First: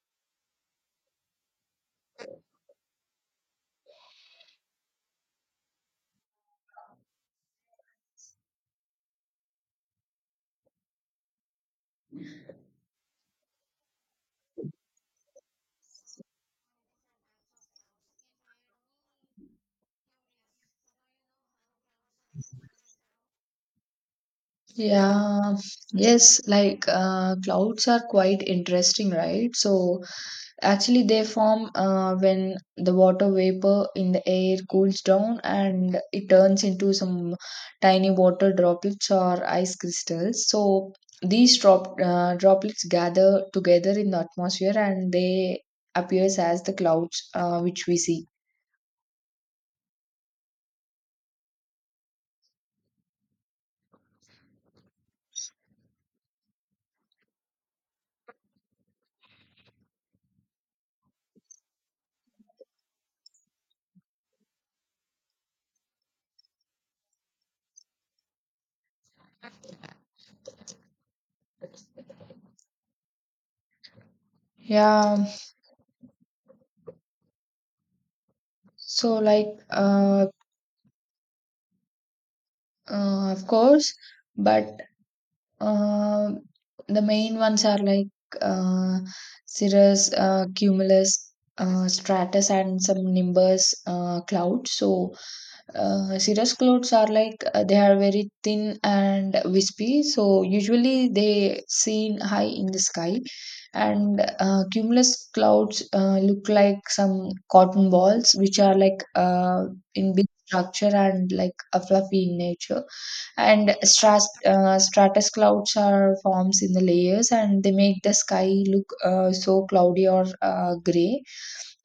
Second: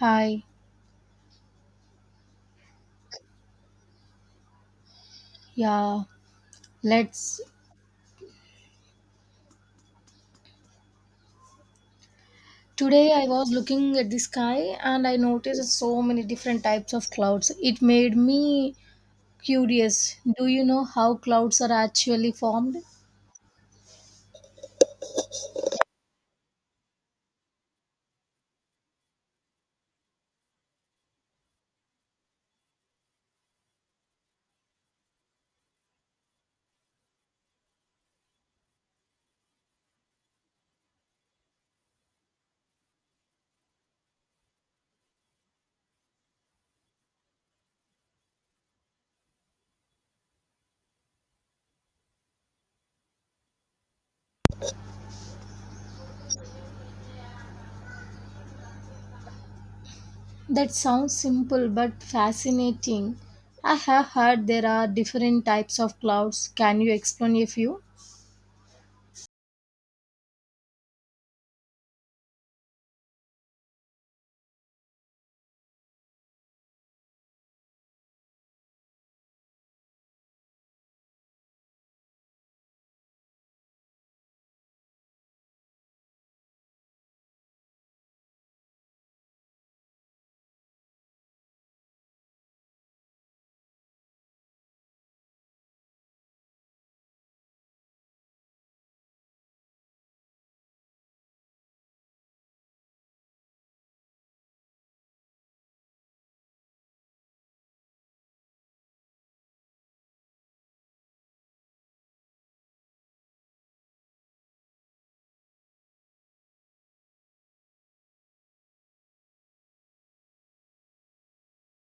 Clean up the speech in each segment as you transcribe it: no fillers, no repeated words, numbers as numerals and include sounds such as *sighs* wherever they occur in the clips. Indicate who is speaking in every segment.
Speaker 1: Hi, yeah, let's. Today I was looking at the sky and I noticed so many different types of clouds. It made me curious. Do you know how clouds are actually formed?
Speaker 2: Yeah, yes, clouds are quite interesting, right? So actually they form when the water vapor in the air cools down and it turns into some tiny water droplets or ice crystals. So these droplets gather together in the atmosphere and they appears as the clouds which we see.
Speaker 1: That sounds simple but fascinating. I have heard there are different types of clouds. Can you explain a few?
Speaker 2: Yeah, so of course, but Uh, the main ones are like uh, cirrus, cumulus, stratus, and some nimbus clouds. So, cirrus clouds are like they are very thin and wispy. So, usually they seen high in the sky, and cumulus clouds look like some cotton balls, which are like in big structure and like a fluffy in nature, and stratus clouds are forms in the layers and they make the sky look so cloudy or gray,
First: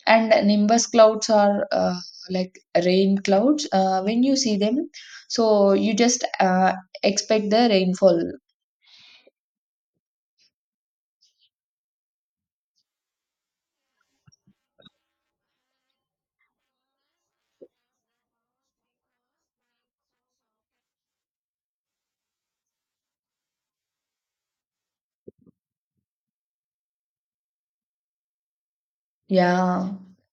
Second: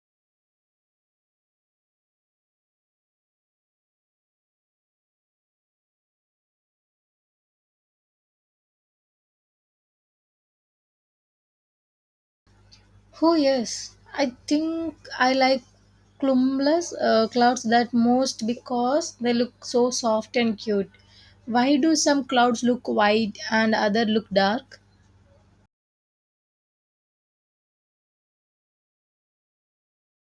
Speaker 2: and nimbus clouds are like rain clouds when you see them, so you just expect the rainfall.
Speaker 1: Oh yes, I think I like cumulus clouds that most because they look so soft and cute. Why do some clouds look white and other look dark?
Speaker 2: Yeah,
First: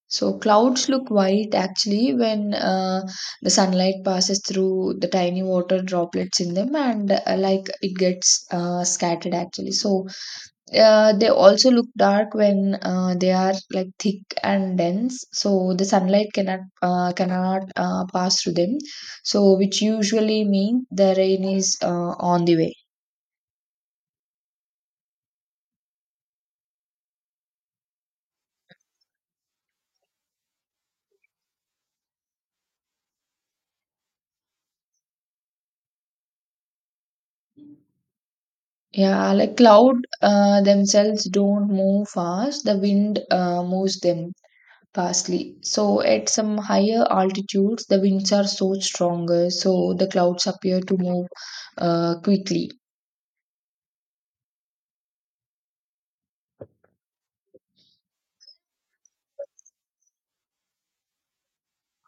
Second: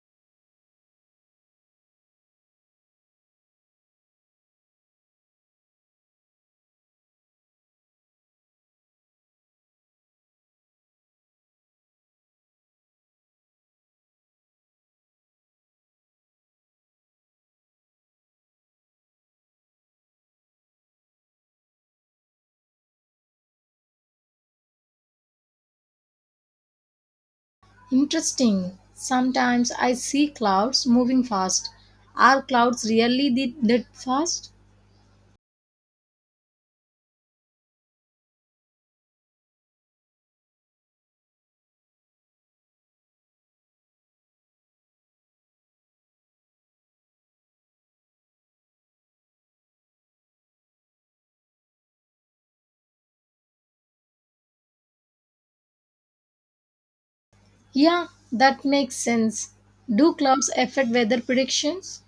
Speaker 2: so clouds look white actually when the sunlight passes through the tiny water droplets in them and like it gets scattered actually. So they also look dark when they are like thick and dense, so the sunlight cannot pass through them. So, which usually mean the rain is on the way.
Speaker 1: Interesting. Sometimes I see clouds moving fast. Are clouds really that fast?
Speaker 2: Yeah, like cloud themselves don't move fast. The wind moves them fastly. So at some higher altitudes, the winds are so stronger, so the clouds appear to move quickly.
Speaker 1: Yeah, that makes sense. Do clouds affect weather predictions?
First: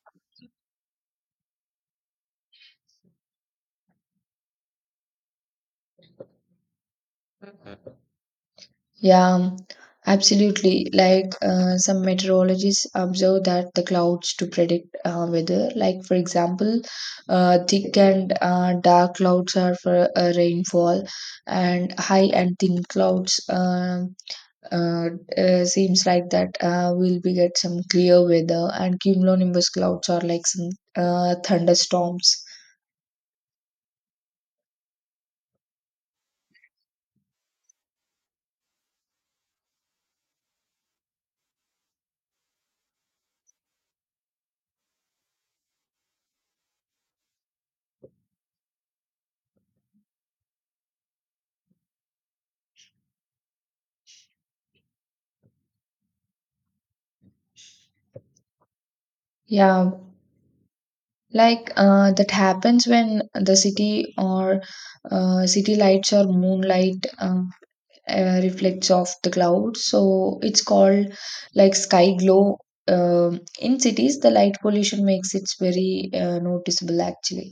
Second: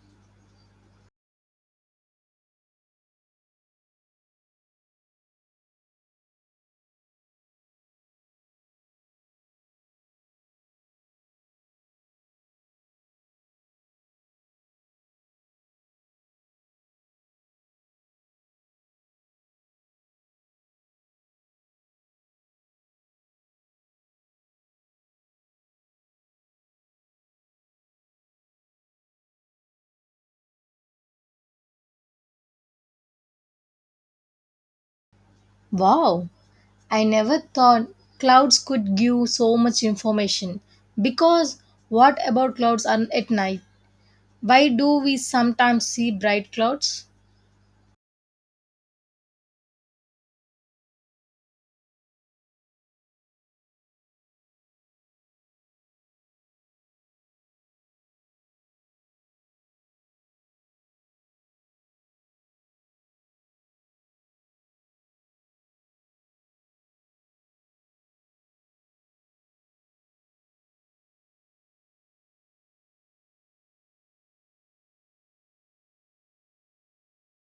Speaker 2: Yeah, absolutely. Like some meteorologists observe that the clouds to predict weather. Like for example, thick and dark clouds are for rainfall, and high and thin clouds uh, seems like that we'll be get some clear weather, and cumulonimbus clouds are like some thunderstorms.
Speaker 1: Wow, I never thought clouds could give so much information. Because what about clouds are at night? Why do we sometimes see bright clouds?
Speaker 2: Yeah, that happens when the city or city lights or moonlight reflects off the clouds, so it's called like sky glow. Um in cities the light pollution makes it very noticeable actually.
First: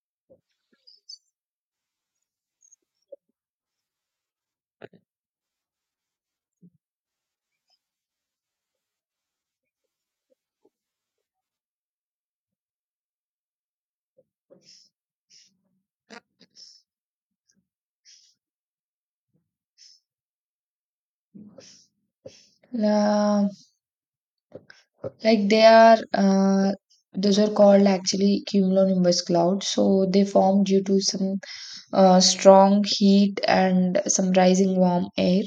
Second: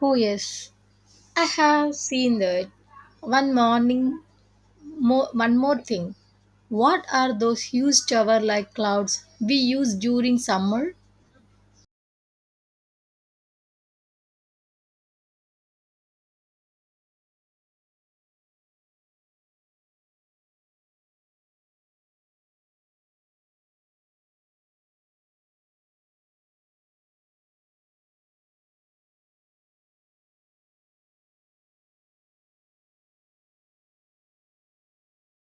Speaker 1: Oh yes, I have seen that. One morning, one more thing. What are those huge tower-like clouds we use during summer?
Speaker 2: La Like they are those are called actually cumulonimbus clouds, so they form due to some strong heat and some rising warm air.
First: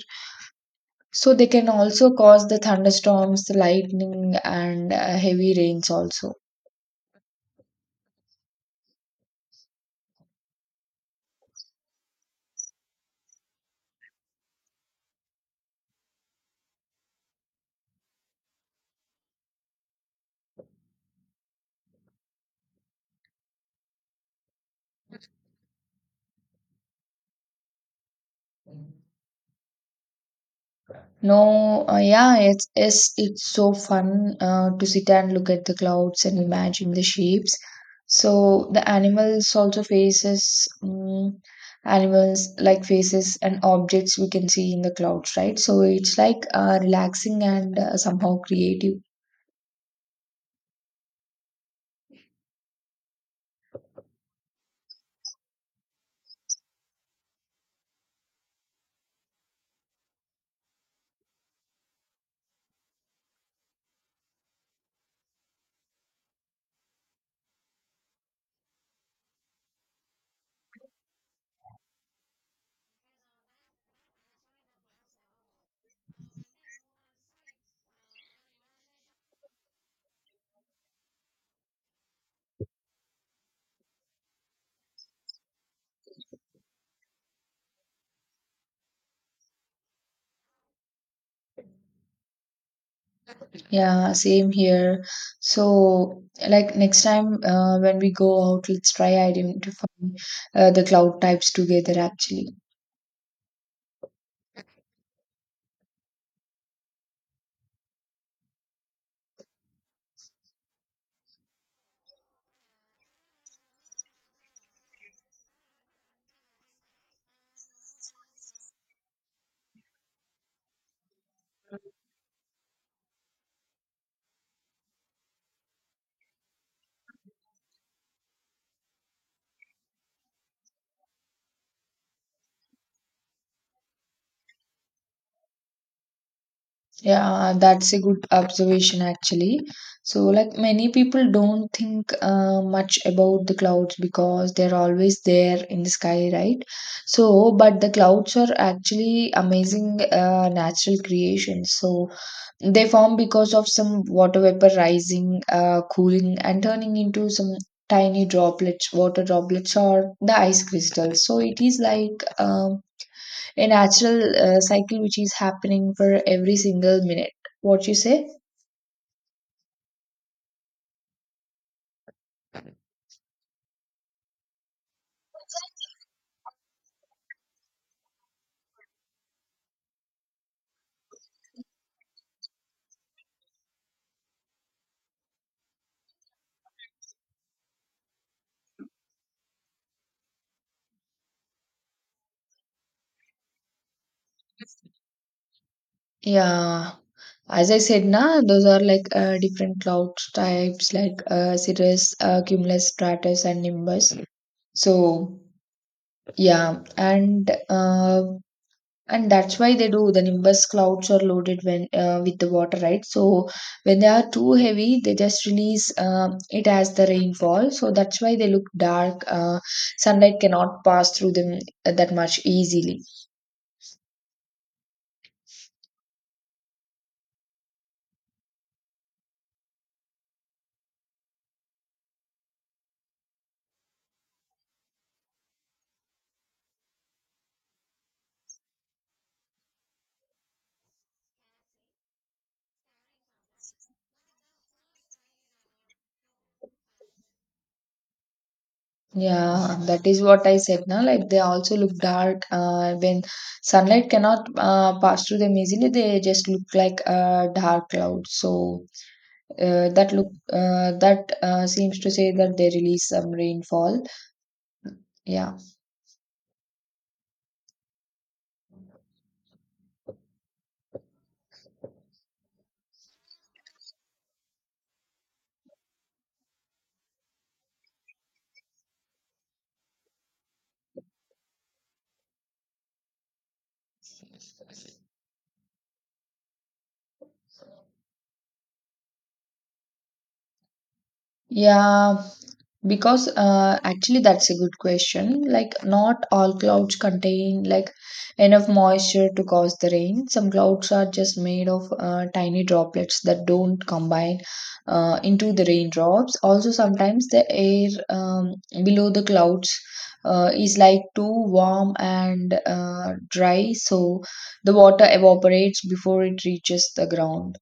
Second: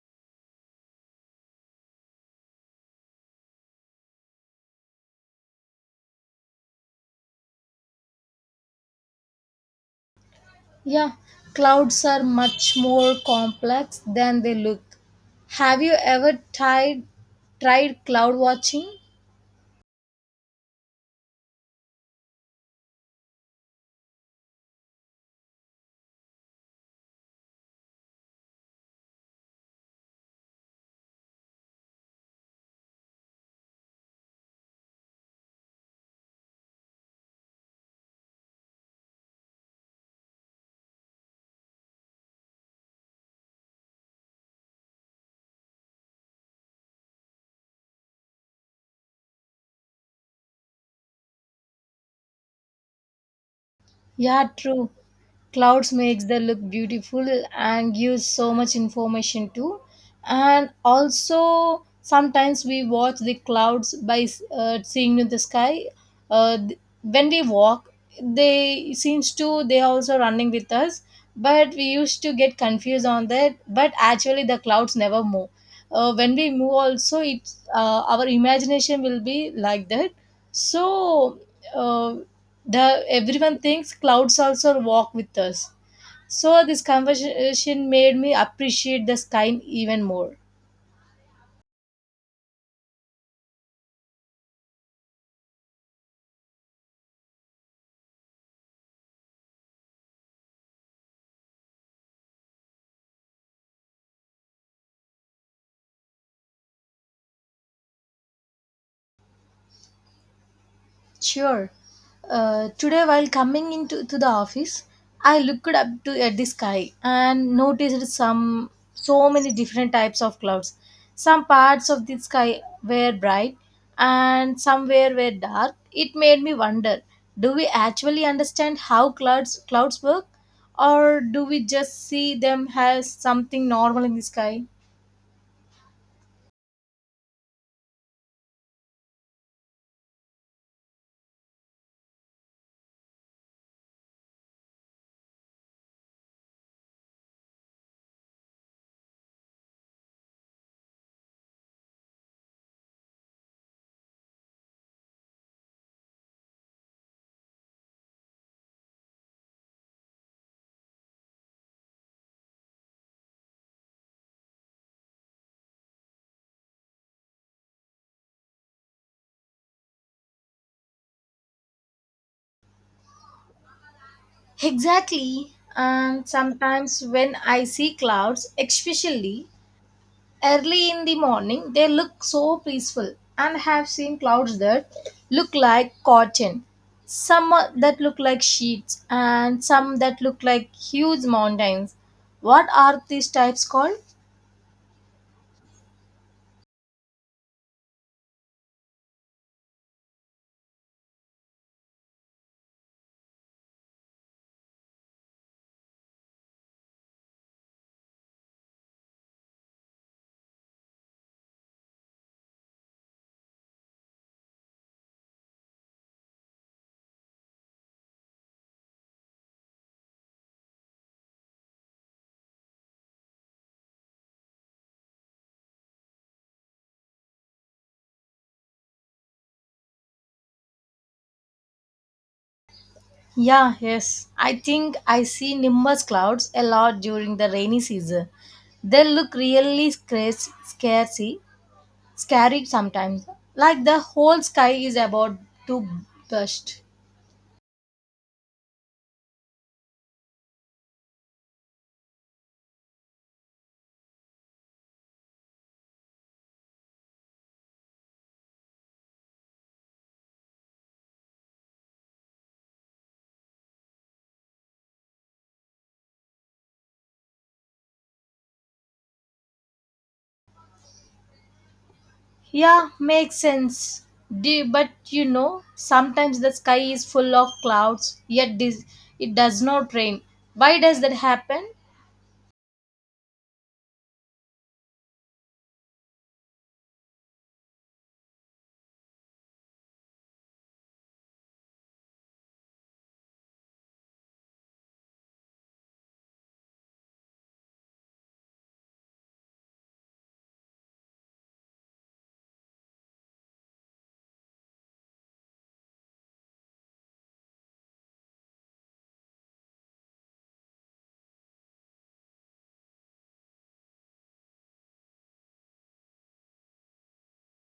Speaker 2: So they can also cause the thunderstorms, the lightning, and heavy rains also.
Speaker 1: Yeah, clouds are much more complex than they look. Have you ever tried cloud watching?
Speaker 2: No, yeah, it's so fun to sit and look at the clouds and imagine the shapes. So the animals also faces, animals like faces and objects we can see in the clouds, right? So it's like relaxing and somehow creative.
Speaker 1: Yeah, true. Clouds makes the look beautiful and gives so much information too. And also sometimes we watch the clouds by seeing in the sky. When we walk, they seems to they are also running with us. But we used to get confused on that. But actually, the clouds never move. When we move, also it's our imagination will be like that, so uh, the everyone thinks clouds also walk with us, so this conversation made me appreciate the sky even more.
Speaker 2: Yeah, same here. So, like next time when we go out, let's try identifying the cloud types together actually.
Speaker 1: Sure. Today, while coming into to the office, I looked up to at the sky and noticed some so many different types of clouds. Some parts of the sky were bright and some were dark. It made me wonder: do we actually understand how clouds work, or do we just see them as something normal in the sky?
Speaker 2: Yeah, that's a good observation actually. So, like many people don't think much about the clouds because they're always there in the sky, right? So, but the clouds are actually amazing natural creations. So, they form because of some water vapor rising, cooling, and turning into some tiny droplets, water droplets, or the ice crystals. So it is like a natural cycle which is happening for every single minute. What you say?
Speaker 1: Exactly. And sometimes when I see clouds, especially early in the morning, they look so peaceful and have seen clouds that look like cotton, some that look like sheets, and some that look like huge mountains. What are these types called?
Speaker 2: Yeah. As I said, na, those are like different cloud types like cirrus, cumulus, stratus, and nimbus. So, yeah, and that's why they do the nimbus clouds are loaded when with the water, right? So when they are too heavy they just release it as the rainfall, so that's why they look dark. Sunlight cannot pass through them that much easily.
Speaker 1: Yeah, yes. I think I see nimbus clouds a lot during the rainy season. They look really scary sometimes, like the whole sky is about to burst.
Speaker 2: Yeah, that is what I said now, like they also look dark when sunlight cannot pass through them easily, they just look like a dark cloud. So that look that seems to say that they release some rainfall, yeah.
Speaker 1: Yeah, makes sense. But sometimes the sky is full of clouds, yet it does not rain. Why does that happen?
Speaker 2: Yeah, because actually that's a good question. Like not all clouds contain like enough moisture to cause the rain. Some clouds are just made of tiny droplets that don't combine into the raindrops. Also, sometimes the air, below the clouds, is like too warm and dry, so the water evaporates before it reaches the ground.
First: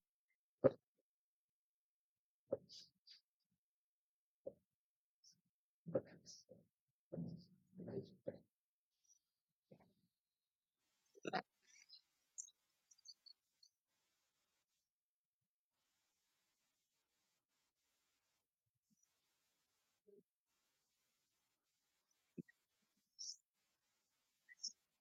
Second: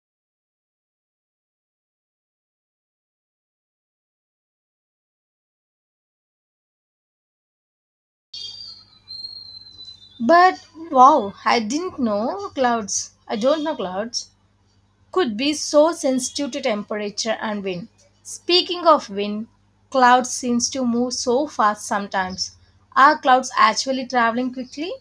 Speaker 1: But wow, I didn't know clouds. I don't know clouds could be so sensitive to temperature and wind. Speaking of wind, clouds seems to move so fast sometimes. Are clouds actually traveling quickly?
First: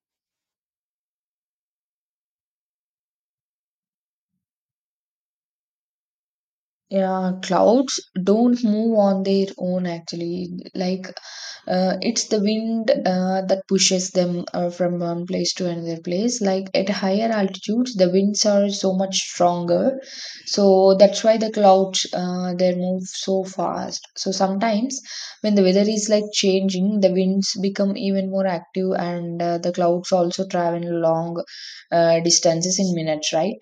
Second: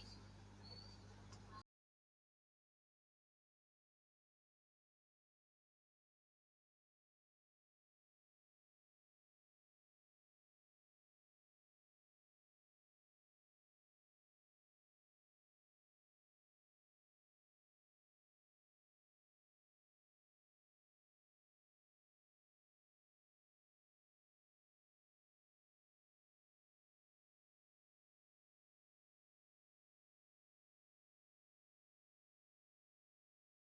Speaker 2: Yeah, clouds don't move on their own actually. Like it's the wind that pushes them from one place to another place. Like at higher altitudes, the winds are so much stronger. So that's why the clouds, they move so fast. So sometimes when the weather is like changing, the winds become even more active and the clouds also travel long distances in minutes, right?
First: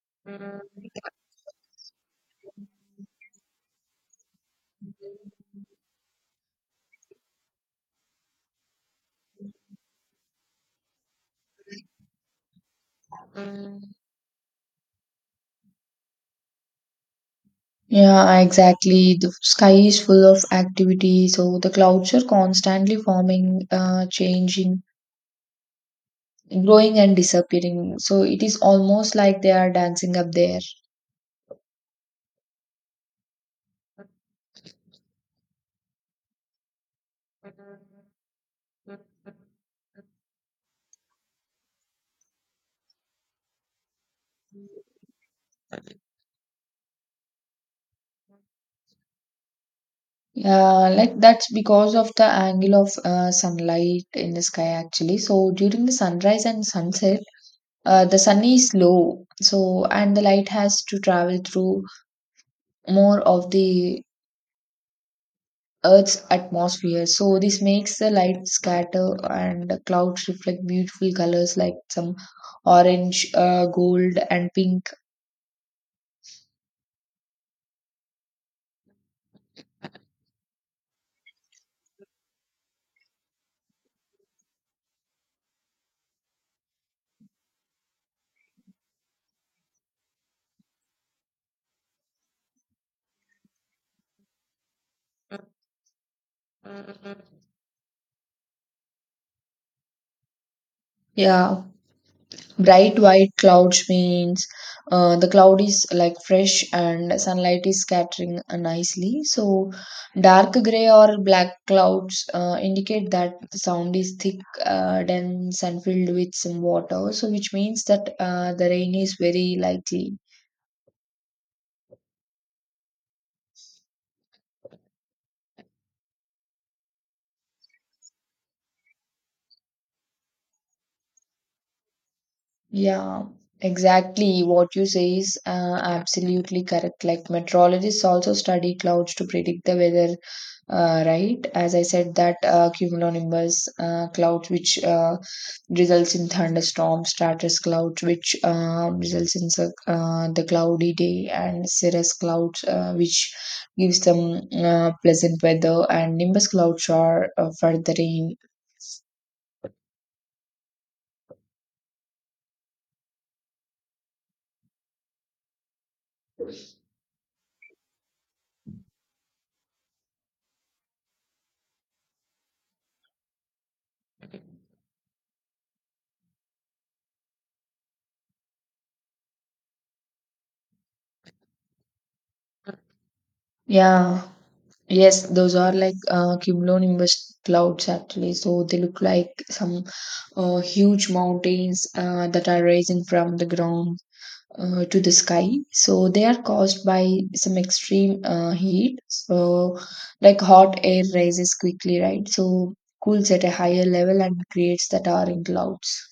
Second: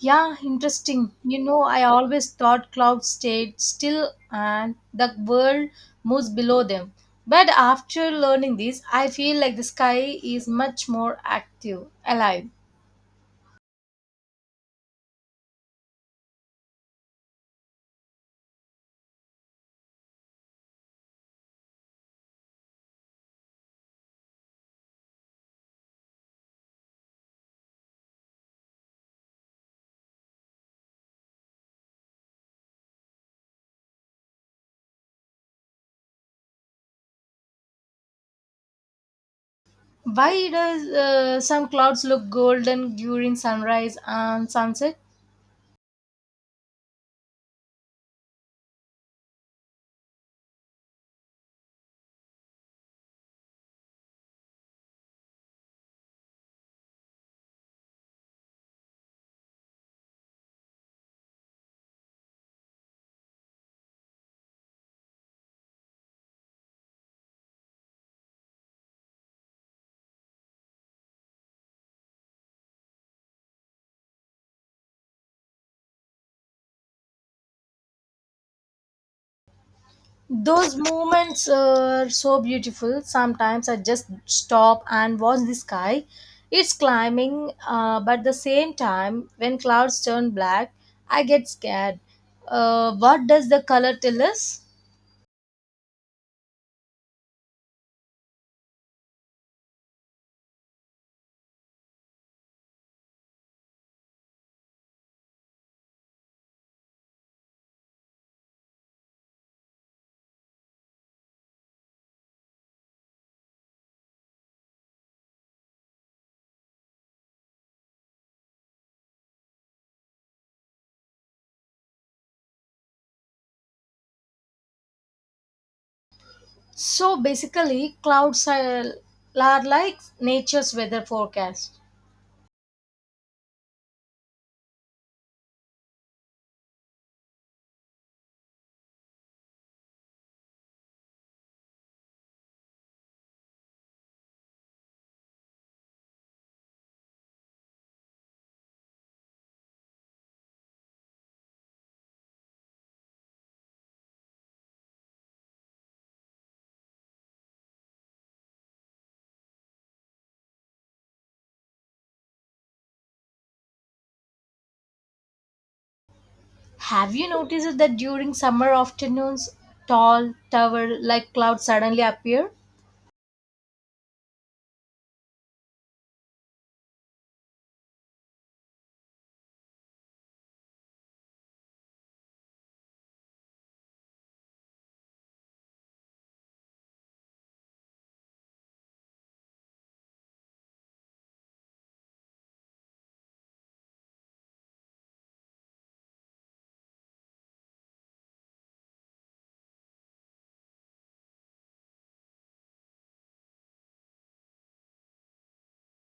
Speaker 1: Yeah, interesting. I always thought clouds stayed still and the world moves below them. But after learning this, I feel like the sky is much more active, alive.
Speaker 2: Yeah, exactly. The sky is full of activity, so the clouds are constantly forming, changing, growing, and disappearing. So it is almost like they are dancing up there.
Speaker 1: Why does some clouds look golden during sunrise and sunset?
Speaker 2: Yeah, like that's because of the angle of sunlight in the sky actually. So during the sunrise and sunset, the sun is low, so and the light has to travel through more of the Earth's atmosphere. So this makes the light scatter and the clouds reflect beautiful colors like some orange, gold, and pink.
Speaker 1: Those moments are so beautiful. Sometimes I just stop and watch the sky. It's climbing, but at the same time, when clouds turn black, I get scared. What does the color tell us?
Speaker 2: Yeah, bright white clouds means the cloud is like fresh and sunlight is scattering nicely. So, dark gray or black clouds indicate that the sound is thick, dense, and filled with some water. So, which means that the rain is very likely.
Speaker 1: So basically, clouds are like nature's weather forecast.
Speaker 2: Yeah, exactly. What you say is absolutely correct. Like meteorologists also study clouds to predict the weather, right? As I said, that cumulonimbus clouds, which results in thunderstorms, stratus clouds, which results in the cloudy day, and cirrus clouds, which gives them pleasant weather, and nimbus clouds are for the rain.
Speaker 1: Have you noticed that during summer afternoons, tall tower like clouds suddenly appear?
Speaker 2: Yeah. Yes, those are like cumulonimbus clouds actually. So they look like some huge mountains that are rising from the ground to the sky. So they are caused by some extreme heat. So, like hot air rises quickly, right? So cools at a higher level and creates that orange clouds.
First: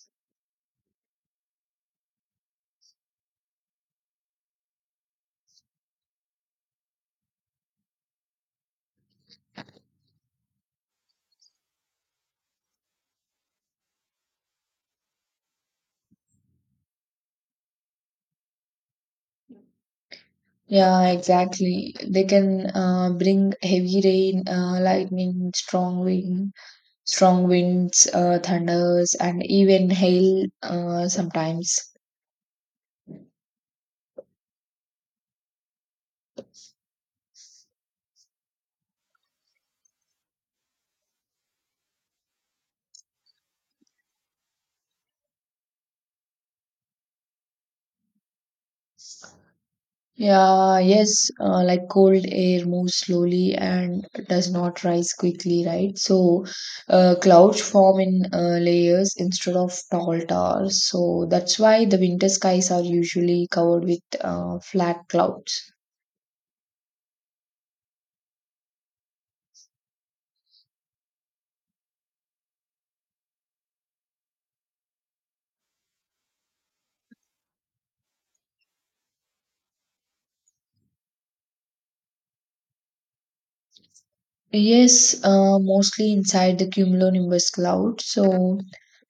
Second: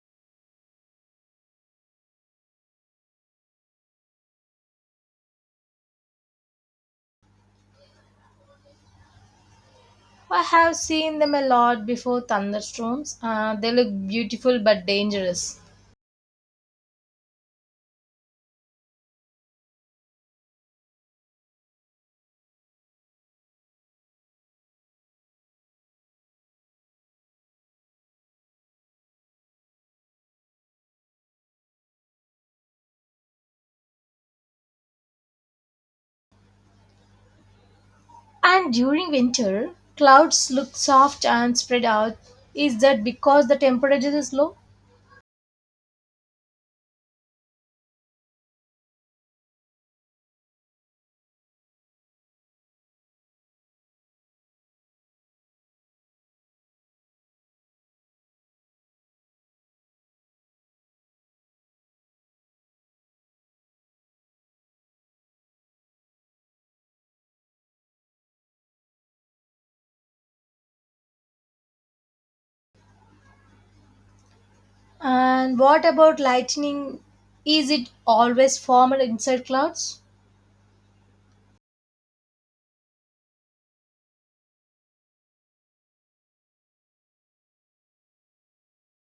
Speaker 1: I have seen them a lot before thunderstorms. They look beautiful but dangerous.
Speaker 2: Yeah, exactly. They can bring heavy rain, lightning, strong winds, thunders, and even hail sometimes.
Speaker 1: And during winter, clouds look soft and spread out. Is that because the temperature is low?
Speaker 2: Yeah, yes, like cold air moves slowly and does not rise quickly, right? So, clouds form in layers instead of tall towers. So, that's why the winter skies are usually covered with flat clouds.
Speaker 1: And what about lightning? Is it always formed inside clouds?
Speaker 2: Yes, mostly inside the cumulonimbus cloud. So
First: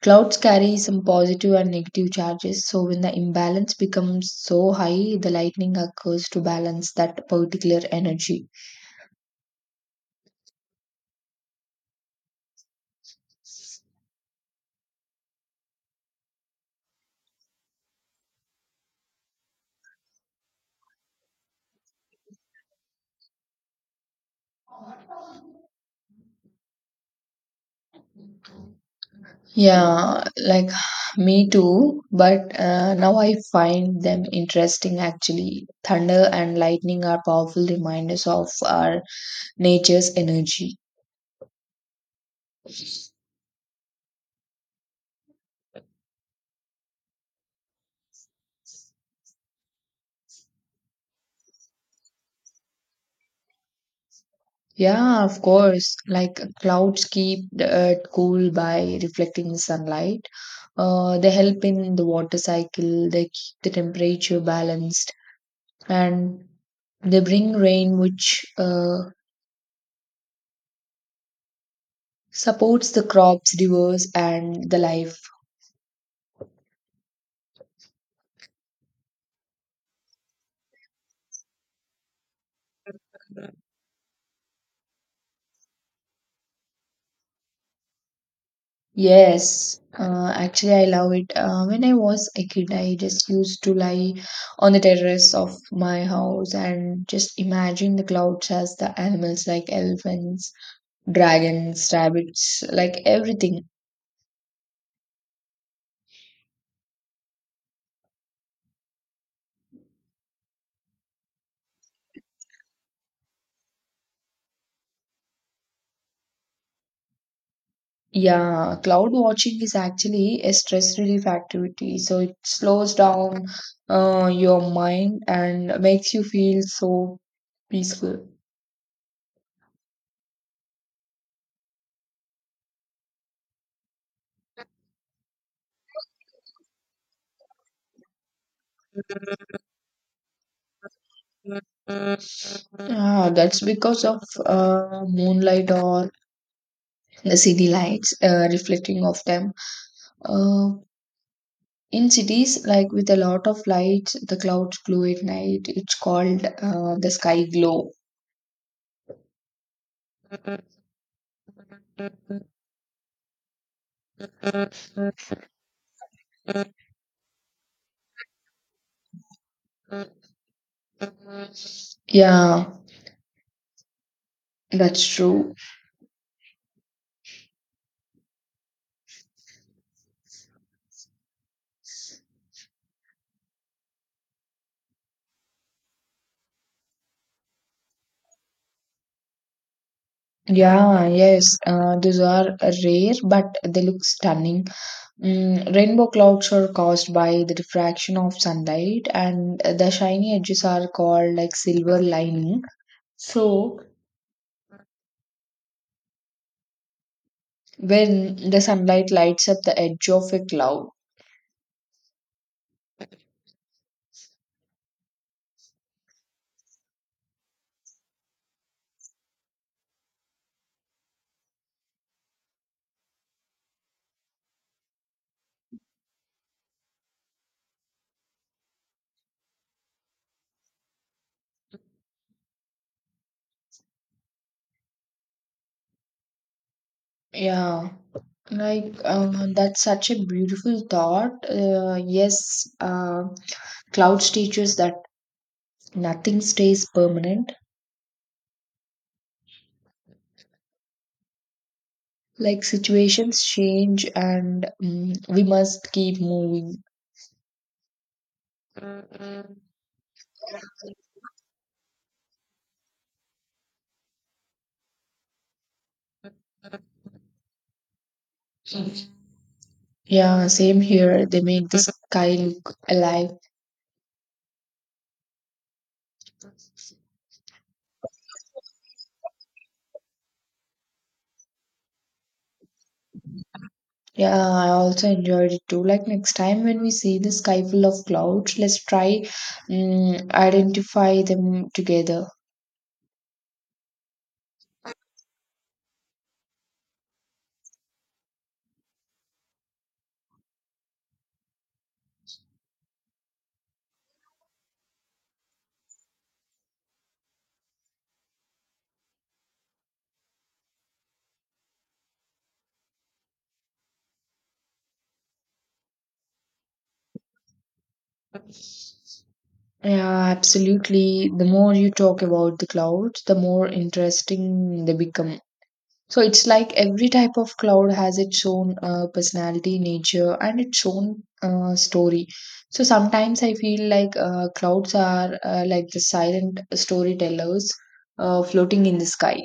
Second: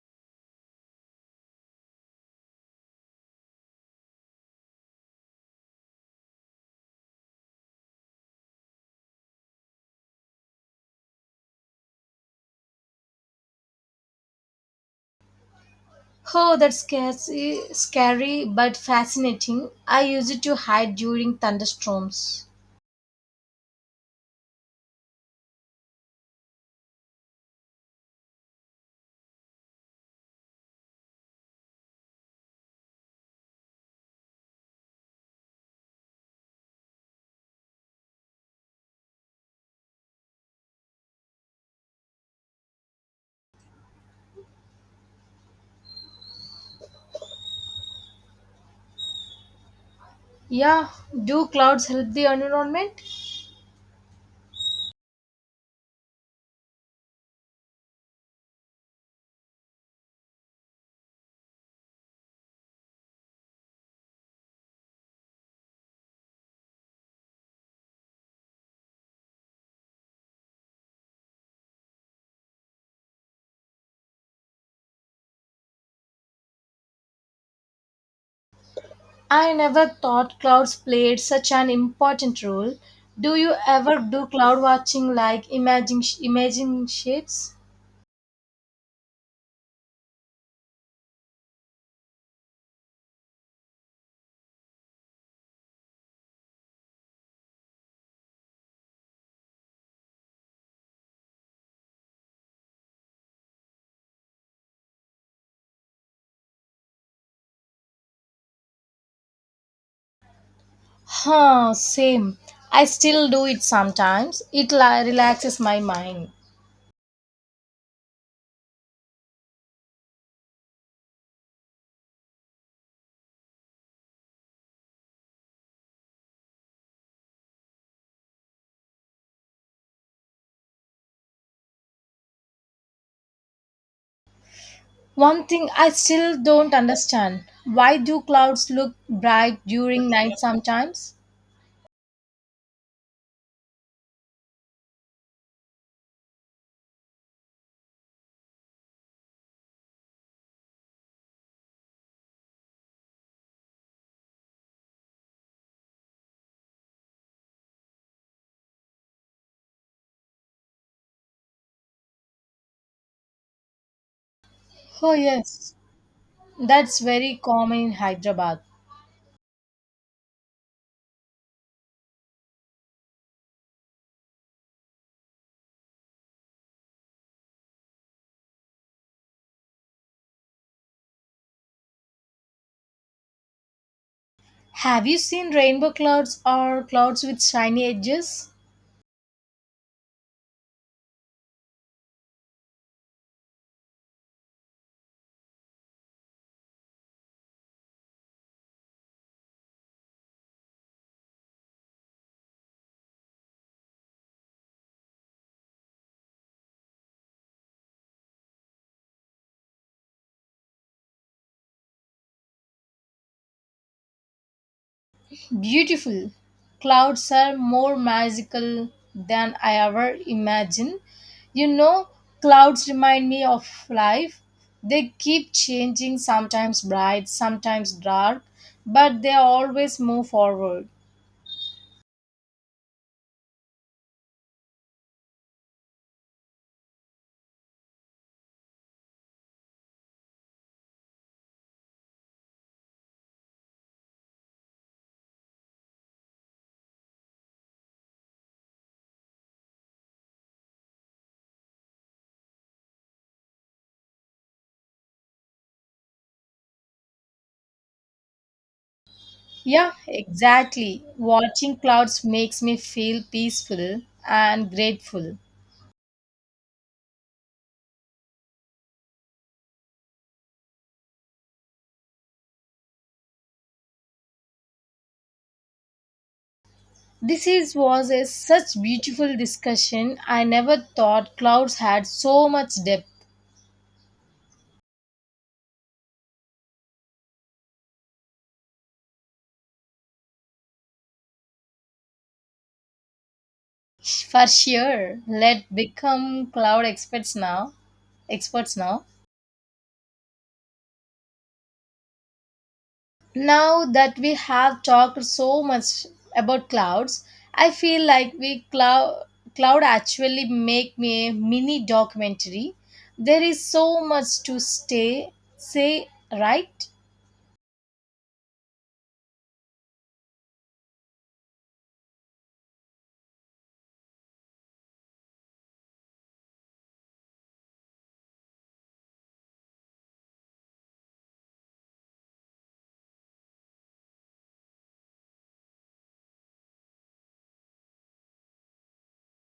Speaker 2: clouds carry some positive and negative charges. So when the imbalance becomes so high, the lightning occurs to balance that particular energy.
Speaker 1: Oh, that's scary, scary but fascinating. I use it to hide during thunderstorms.
Speaker 2: Yeah, like *sighs* me too. But now I find them interesting actually. Thunder and lightning are powerful reminders of our nature's energy.
Speaker 1: Yeah, do clouds help the environment?
Speaker 2: Yeah, of course. Like clouds keep the earth cool by reflecting the sunlight. They help in the water cycle, they keep the temperature balanced, and they bring rain, which supports the crops, rivers, and the life.
Speaker 1: I never thought clouds played such an important role. Do you ever do cloud watching like imaging shapes?
Speaker 2: Yes, actually, I love it. When I was a kid, I just used to lie on the terrace of my house and just imagine the clouds as the animals like elephants, dragons, rabbits, like everything.
Speaker 1: Huh, same. I still do it sometimes. It relaxes my mind.
Speaker 2: Yeah, cloud watching is actually a stress relief activity. So it slows down your mind and makes you feel so peaceful.
Speaker 1: One thing I still don't understand. Why do clouds look bright during night sometimes?
Speaker 2: Ah, that's because of moonlight or the city lights reflecting off them. Uh, in cities, like with a lot of lights, the clouds glow at night. It's called the sky glow.
Speaker 1: Oh yes, that's very common in Hyderabad.
Speaker 2: Yeah, that's true.
Speaker 1: Have you seen rainbow clouds or clouds with shiny edges?
Speaker 2: Yeah, yes, these are rare, but they look stunning. Mm, rainbow clouds are caused by the diffraction of sunlight, and the shiny edges are called like silver lining. So, when the sunlight lights up the edge of a cloud,
Speaker 1: Beautiful. Clouds are more magical than I ever imagined. You know, Clouds remind me of life. They keep changing, sometimes bright, sometimes dark, but they always move forward.
Speaker 2: yeah, that's such a beautiful thought. Yes, clouds teach us that nothing stays permanent. Like situations change and we must keep moving.
Speaker 1: Yeah, exactly. Watching clouds makes me feel peaceful and grateful.
Speaker 2: Yeah, same here. They make the sky look alive.
Speaker 1: This is was a such beautiful discussion. I never thought clouds had so much depth.
Speaker 2: Yeah, I also enjoyed it too. Like next time when we see the sky full of clouds, let's try identify them together.
Speaker 1: For sure, let become cloud experts now. Experts now. Now that we have talked so much about clouds, I feel like we cloud actually make me a mini documentary. There is so much to stay say, right?
Speaker 2: Yeah, absolutely. The more you talk about the clouds, the more interesting they become. So it's like every type of cloud has its own personality, nature, and its own story. So sometimes I feel like clouds are like the silent storytellers floating in the sky.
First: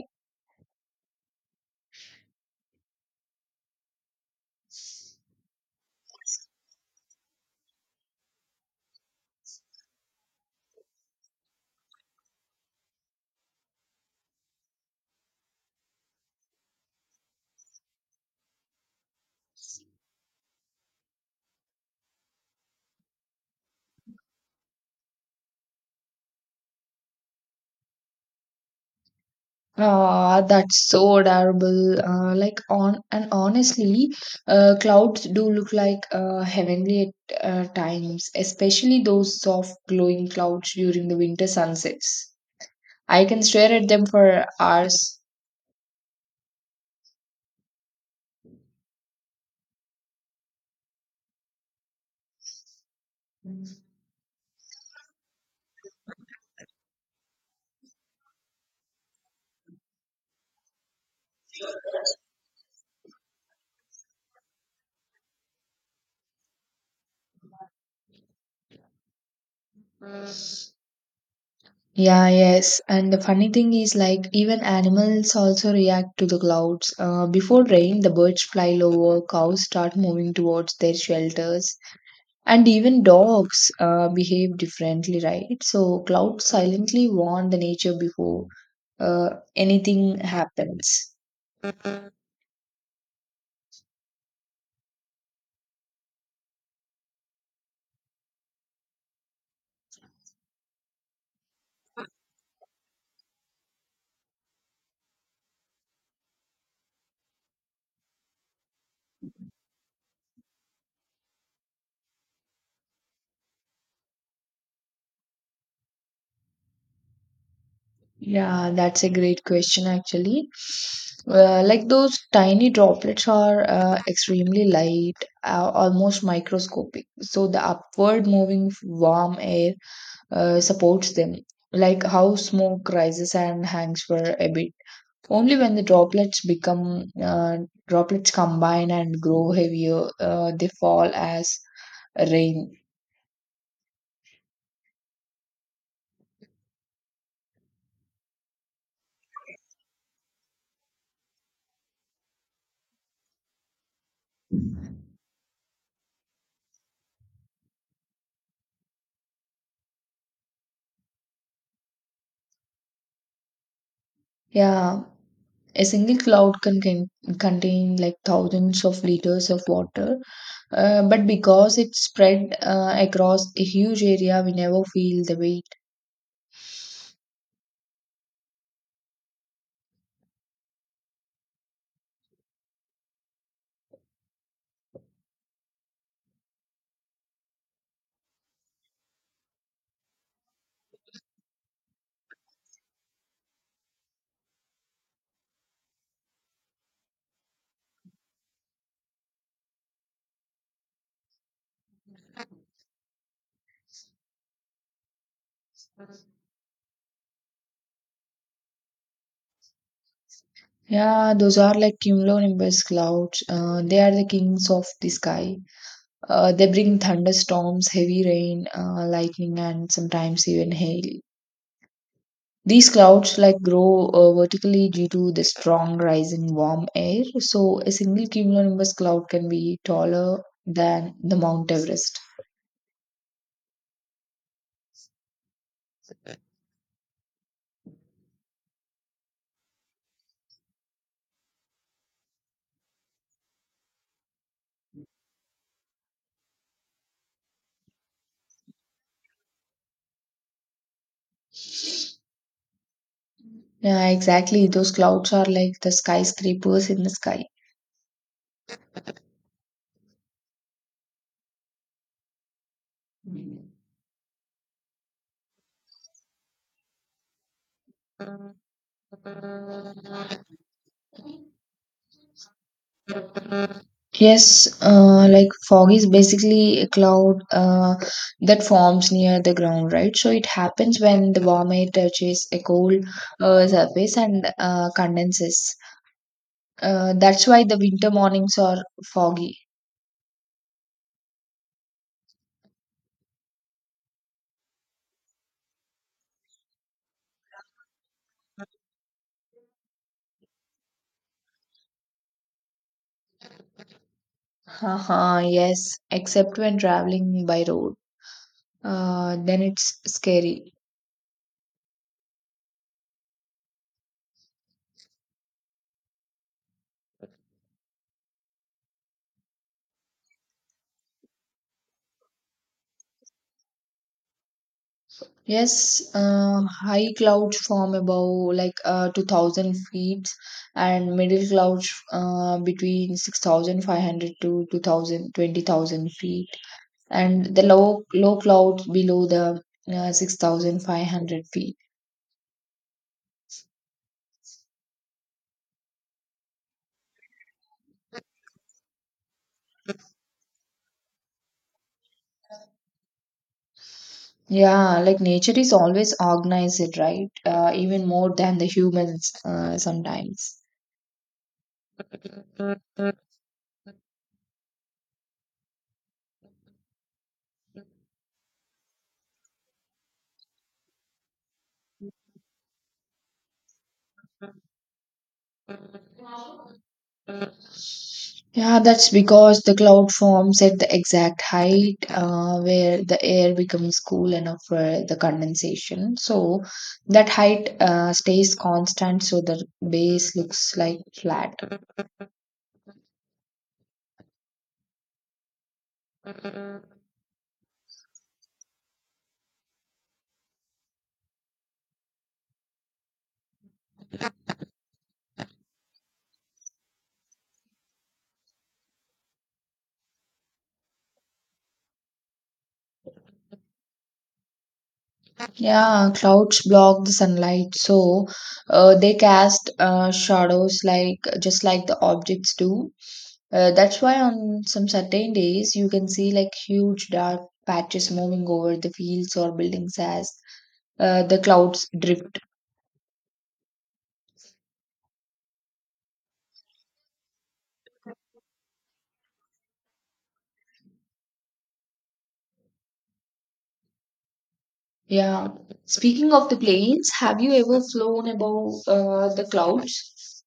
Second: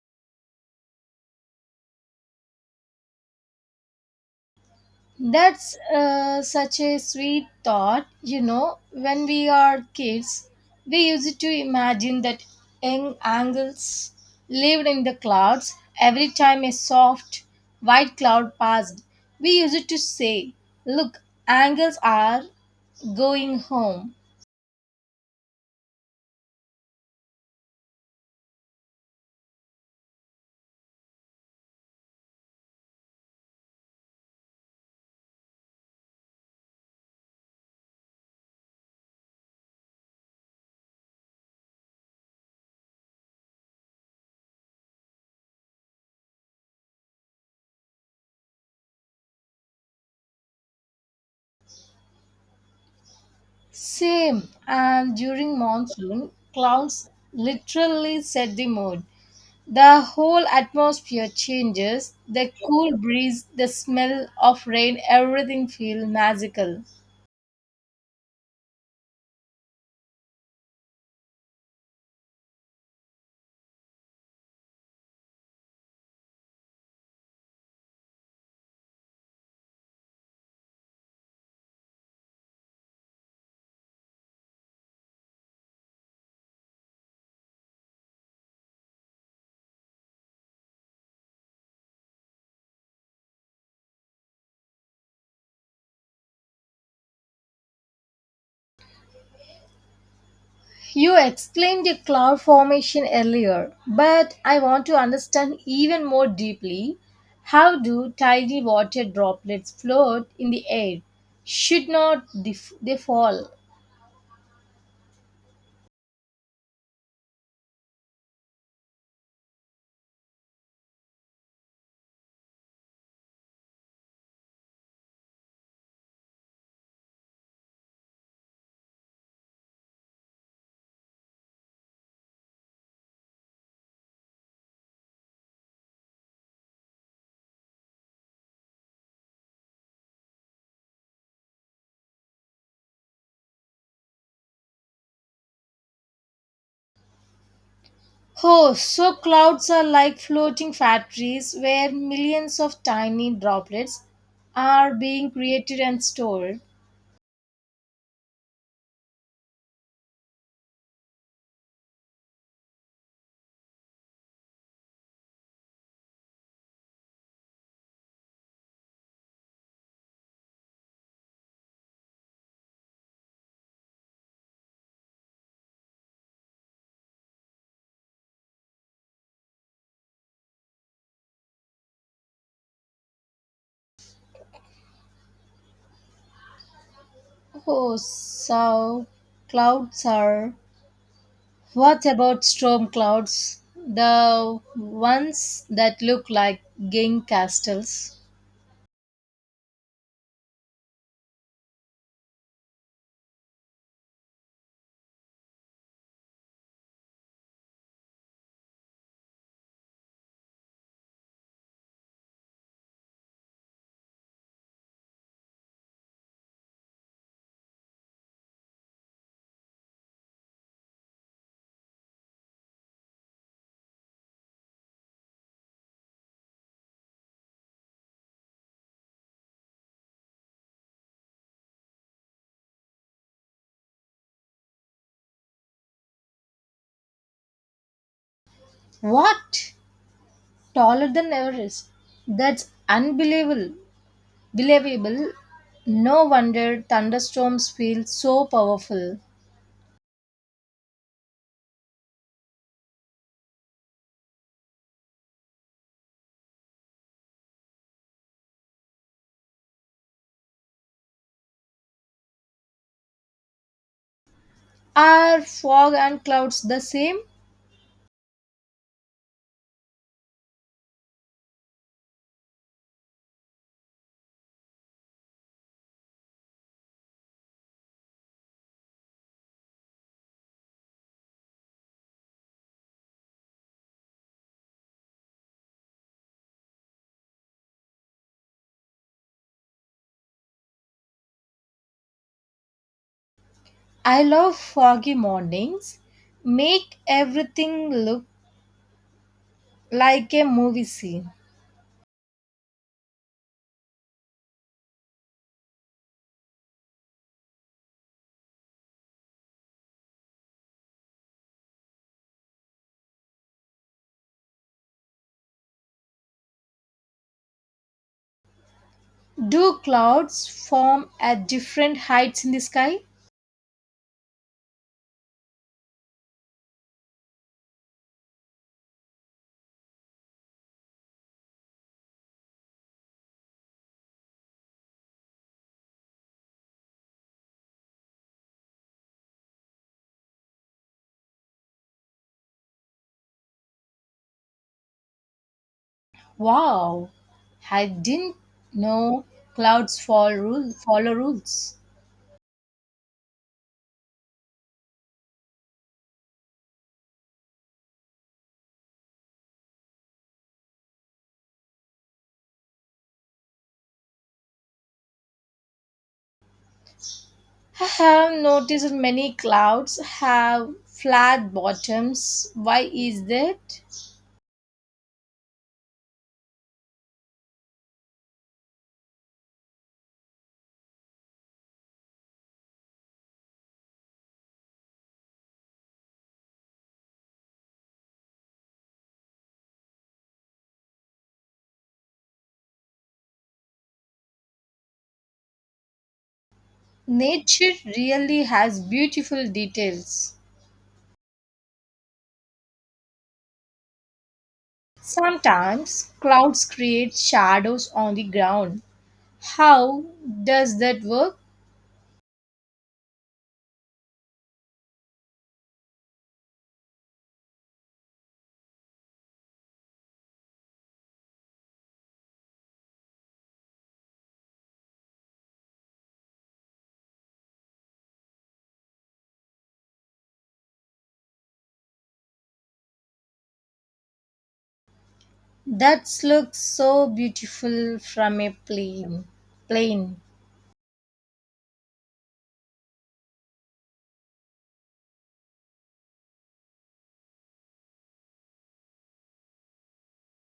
Speaker 1: That's such a sweet thought. When we are kids, we used to imagine that young angels lived in the clouds. Every time a soft white cloud passed, we used to say, "Look, angels are going home."
Speaker 2: Ah, that's so adorable. Like on and honestly, clouds do look like heavenly at times, especially those soft glowing clouds during the winter sunsets. I can stare at them for hours.
Speaker 1: Same, and during monsoon, clouds literally set the mood. The whole atmosphere changes. The cool breeze, the smell of rain, everything feels magical.
Speaker 2: Yeah, yes. And the funny thing is, like, even animals also react to the clouds. Before rain, the birds fly lower, cows start moving towards their shelters, and even dogs behave differently, right? So, clouds silently warn the nature before anything happens.
Speaker 1: You explained the cloud formation earlier, but I want to understand even more deeply. How do tiny water droplets float in the air? Should not they fall?
Speaker 2: Yeah, that's a great question actually. Like those tiny droplets are extremely light, almost microscopic. So the upward moving warm air supports them, like how smoke rises and hangs for a bit. Only when the droplets become droplets combine and grow heavier, they fall as rain.
Speaker 1: Oh, so clouds are like floating factories where millions of tiny droplets are being created and stored.
Speaker 2: Yeah, a single cloud can contain like thousands of liters of water, but because it's spread across a huge area, we never feel the weight.
Speaker 1: Oh, so clouds are. What about storm clouds? The ones that look like gang castles.
Speaker 2: Yeah, those are like cumulonimbus clouds. They are the kings of the sky. They bring thunderstorms, heavy rain, lightning, and sometimes even hail. These clouds like grow vertically due to the strong rise in warm air. So a single cumulonimbus cloud can be taller than the Mount Everest.
Speaker 1: What? Taller than Everest. That's unbelievable. Believable. No wonder thunderstorms feel so powerful.
Speaker 2: Yeah, exactly. Those clouds are like the skyscrapers in the sky.
Speaker 1: Are fog and clouds the same?
Speaker 2: Yes, like fog is basically a cloud that forms near the ground, right? So it happens when the warm air touches a cold surface and condenses. That's why the winter mornings are foggy.
Speaker 1: I love foggy mornings. Make everything look like a movie scene.
Speaker 2: Haha, yes, except when traveling by road. Then it's scary.
Speaker 1: Do clouds form at different heights in the sky?
Speaker 2: Yes, high clouds form above like 2000 feet and middle clouds between 6,500 to 2000 20,000 feet and the low clouds below the 6,500 feet.
Speaker 1: Wow, I didn't know clouds follow rules.
Speaker 2: Yeah, like nature is always organized, right? Even more than the humans sometimes.
Speaker 1: I have noticed many clouds have flat bottoms. Why is that?
Speaker 2: Yeah, that's because the cloud forms at the exact height where the air becomes cool enough for the condensation. So that height stays constant, so the base looks like flat.
Speaker 1: Nature really has beautiful details. Sometimes clouds create shadows on the ground. How does that work?
Speaker 2: Yeah, clouds block the sunlight, so they cast shadows like just like the objects do. That's why on some certain days you can see like huge dark patches moving over the fields or buildings as the clouds drift.
Speaker 1: That looks so beautiful from a plane. Plane.
Speaker 2: Yeah. Speaking of the planes, have you ever flown above the clouds?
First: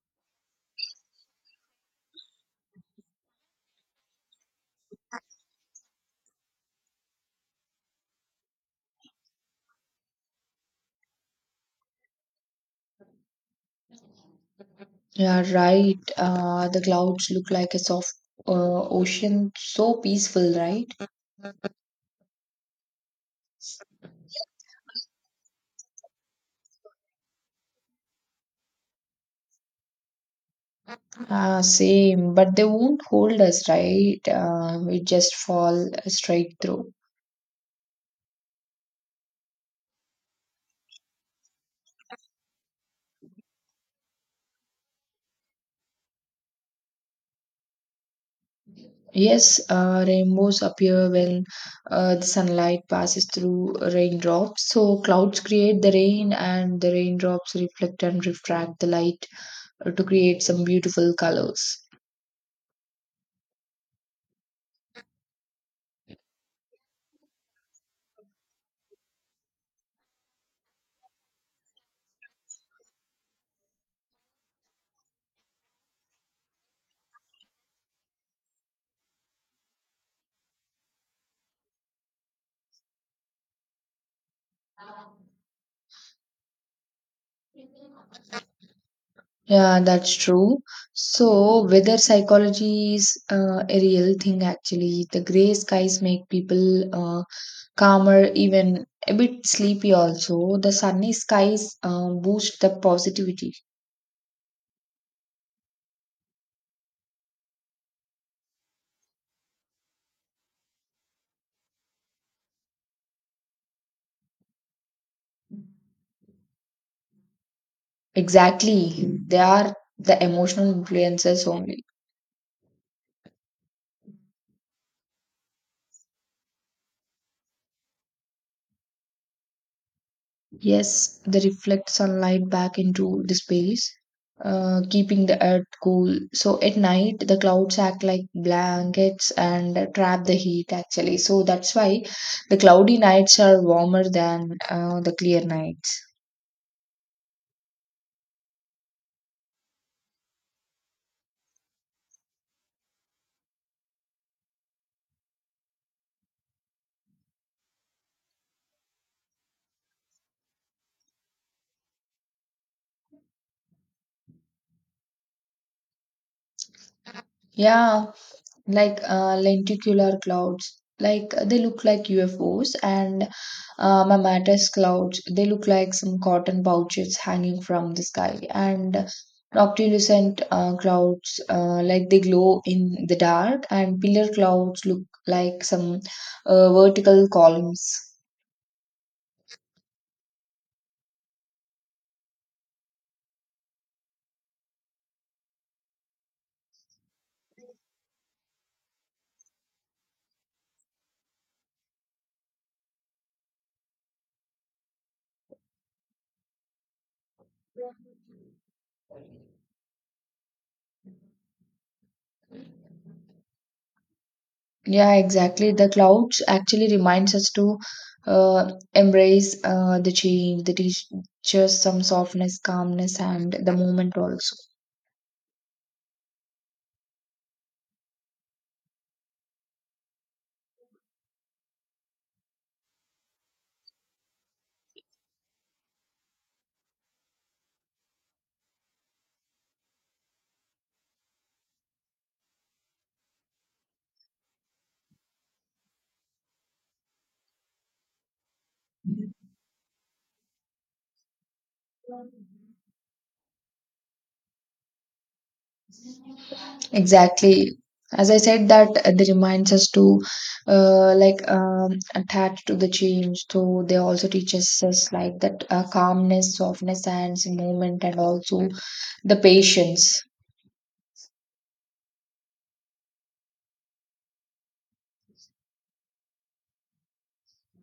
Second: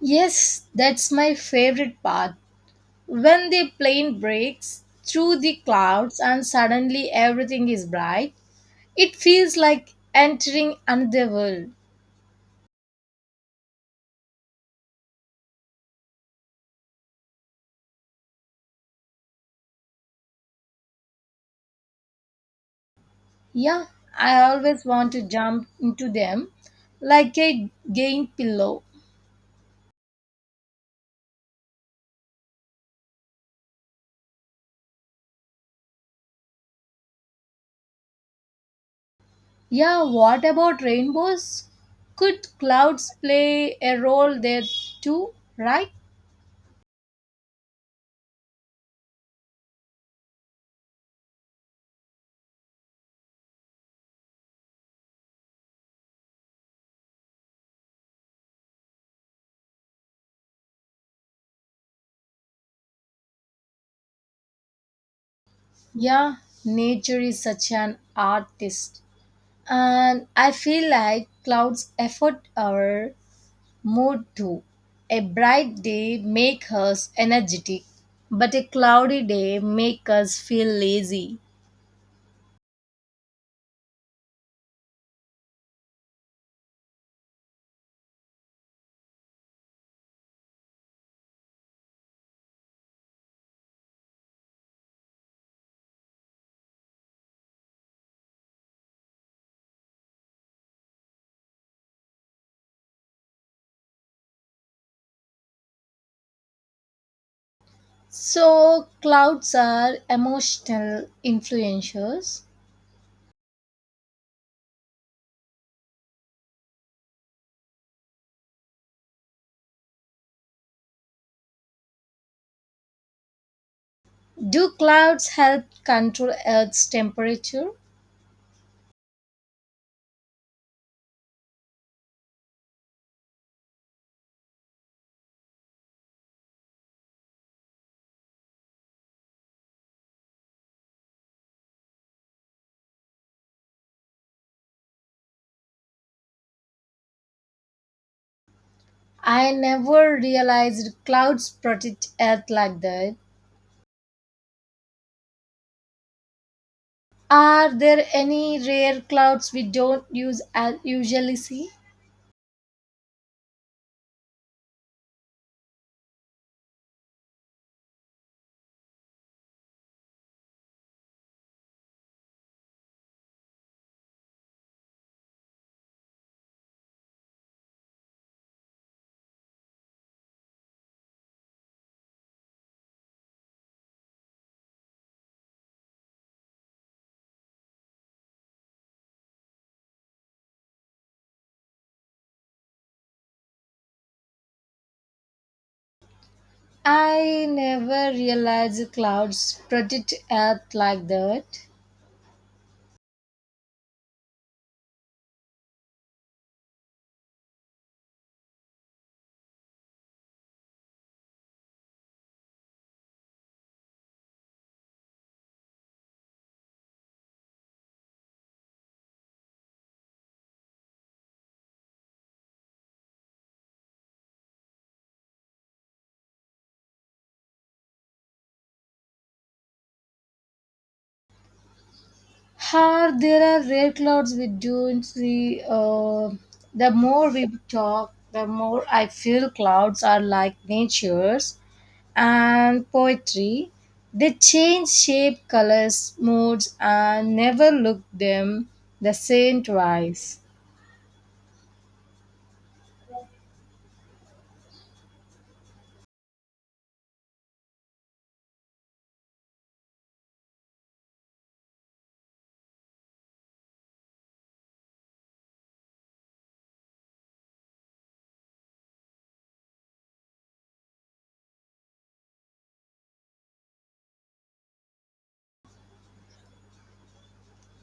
Speaker 1: Yes, that's my favorite part. When the plane breaks through the clouds and suddenly everything is bright, it feels like entering another world.
Speaker 2: Yeah, right. The clouds look like a soft ocean, so peaceful, right?
Speaker 1: Yeah, I always want to jump into them like a game pillow.
Speaker 2: Ah, same, but they won't hold us, right? We just fall straight through.
Speaker 1: Yeah, what about rainbows? Could clouds play a role there too, right?
Speaker 2: Yes, rainbows appear when the sunlight passes through raindrops. So clouds create the rain, and the raindrops reflect and refract the light to create some beautiful colors.
Speaker 1: Yeah, nature is such an artist. And I feel like clouds affect our mood too. A bright day make us energetic, but a cloudy day make us feel lazy.
Speaker 2: Yeah, that's true. So weather psychology is a real thing actually. The gray skies make people calmer, even a bit sleepy also. The sunny skies boost the positivity.
Speaker 1: So clouds are emotional influencers.
Speaker 2: Exactly. They are the emotional influences only.
Speaker 1: Do clouds help control Earth's temperature?
Speaker 2: Yes, they reflect sunlight back into the space, keeping the earth cool. So at night, the clouds act like blankets and trap the heat actually. So that's why the cloudy nights are warmer than the clear nights.
Speaker 1: I never realized clouds protect Earth like that. Are there any rare clouds we don't use as usually see?
Speaker 2: Yeah, like lenticular clouds. Like they look like UFOs and mammatus clouds. They look like some cotton pouches hanging from the sky, and noctilucent clouds like they glow in the dark, and pillar clouds look like some vertical columns.
Speaker 1: I never realized clouds protect Earth like that.
Speaker 2: Yeah, exactly. The clouds actually reminds us to embrace the change, the teach us some softness, calmness, and the moment also.
Speaker 1: Are there are rare clouds we don't see? The more we talk, the more I feel clouds are like nature's and poetry. They change shape, colors, moods, and never look them the same twice.
Speaker 2: Exactly. As I said, that they reminds us to like attach to the change. So they also teaches us like that calmness, softness, and movement, and also the patience.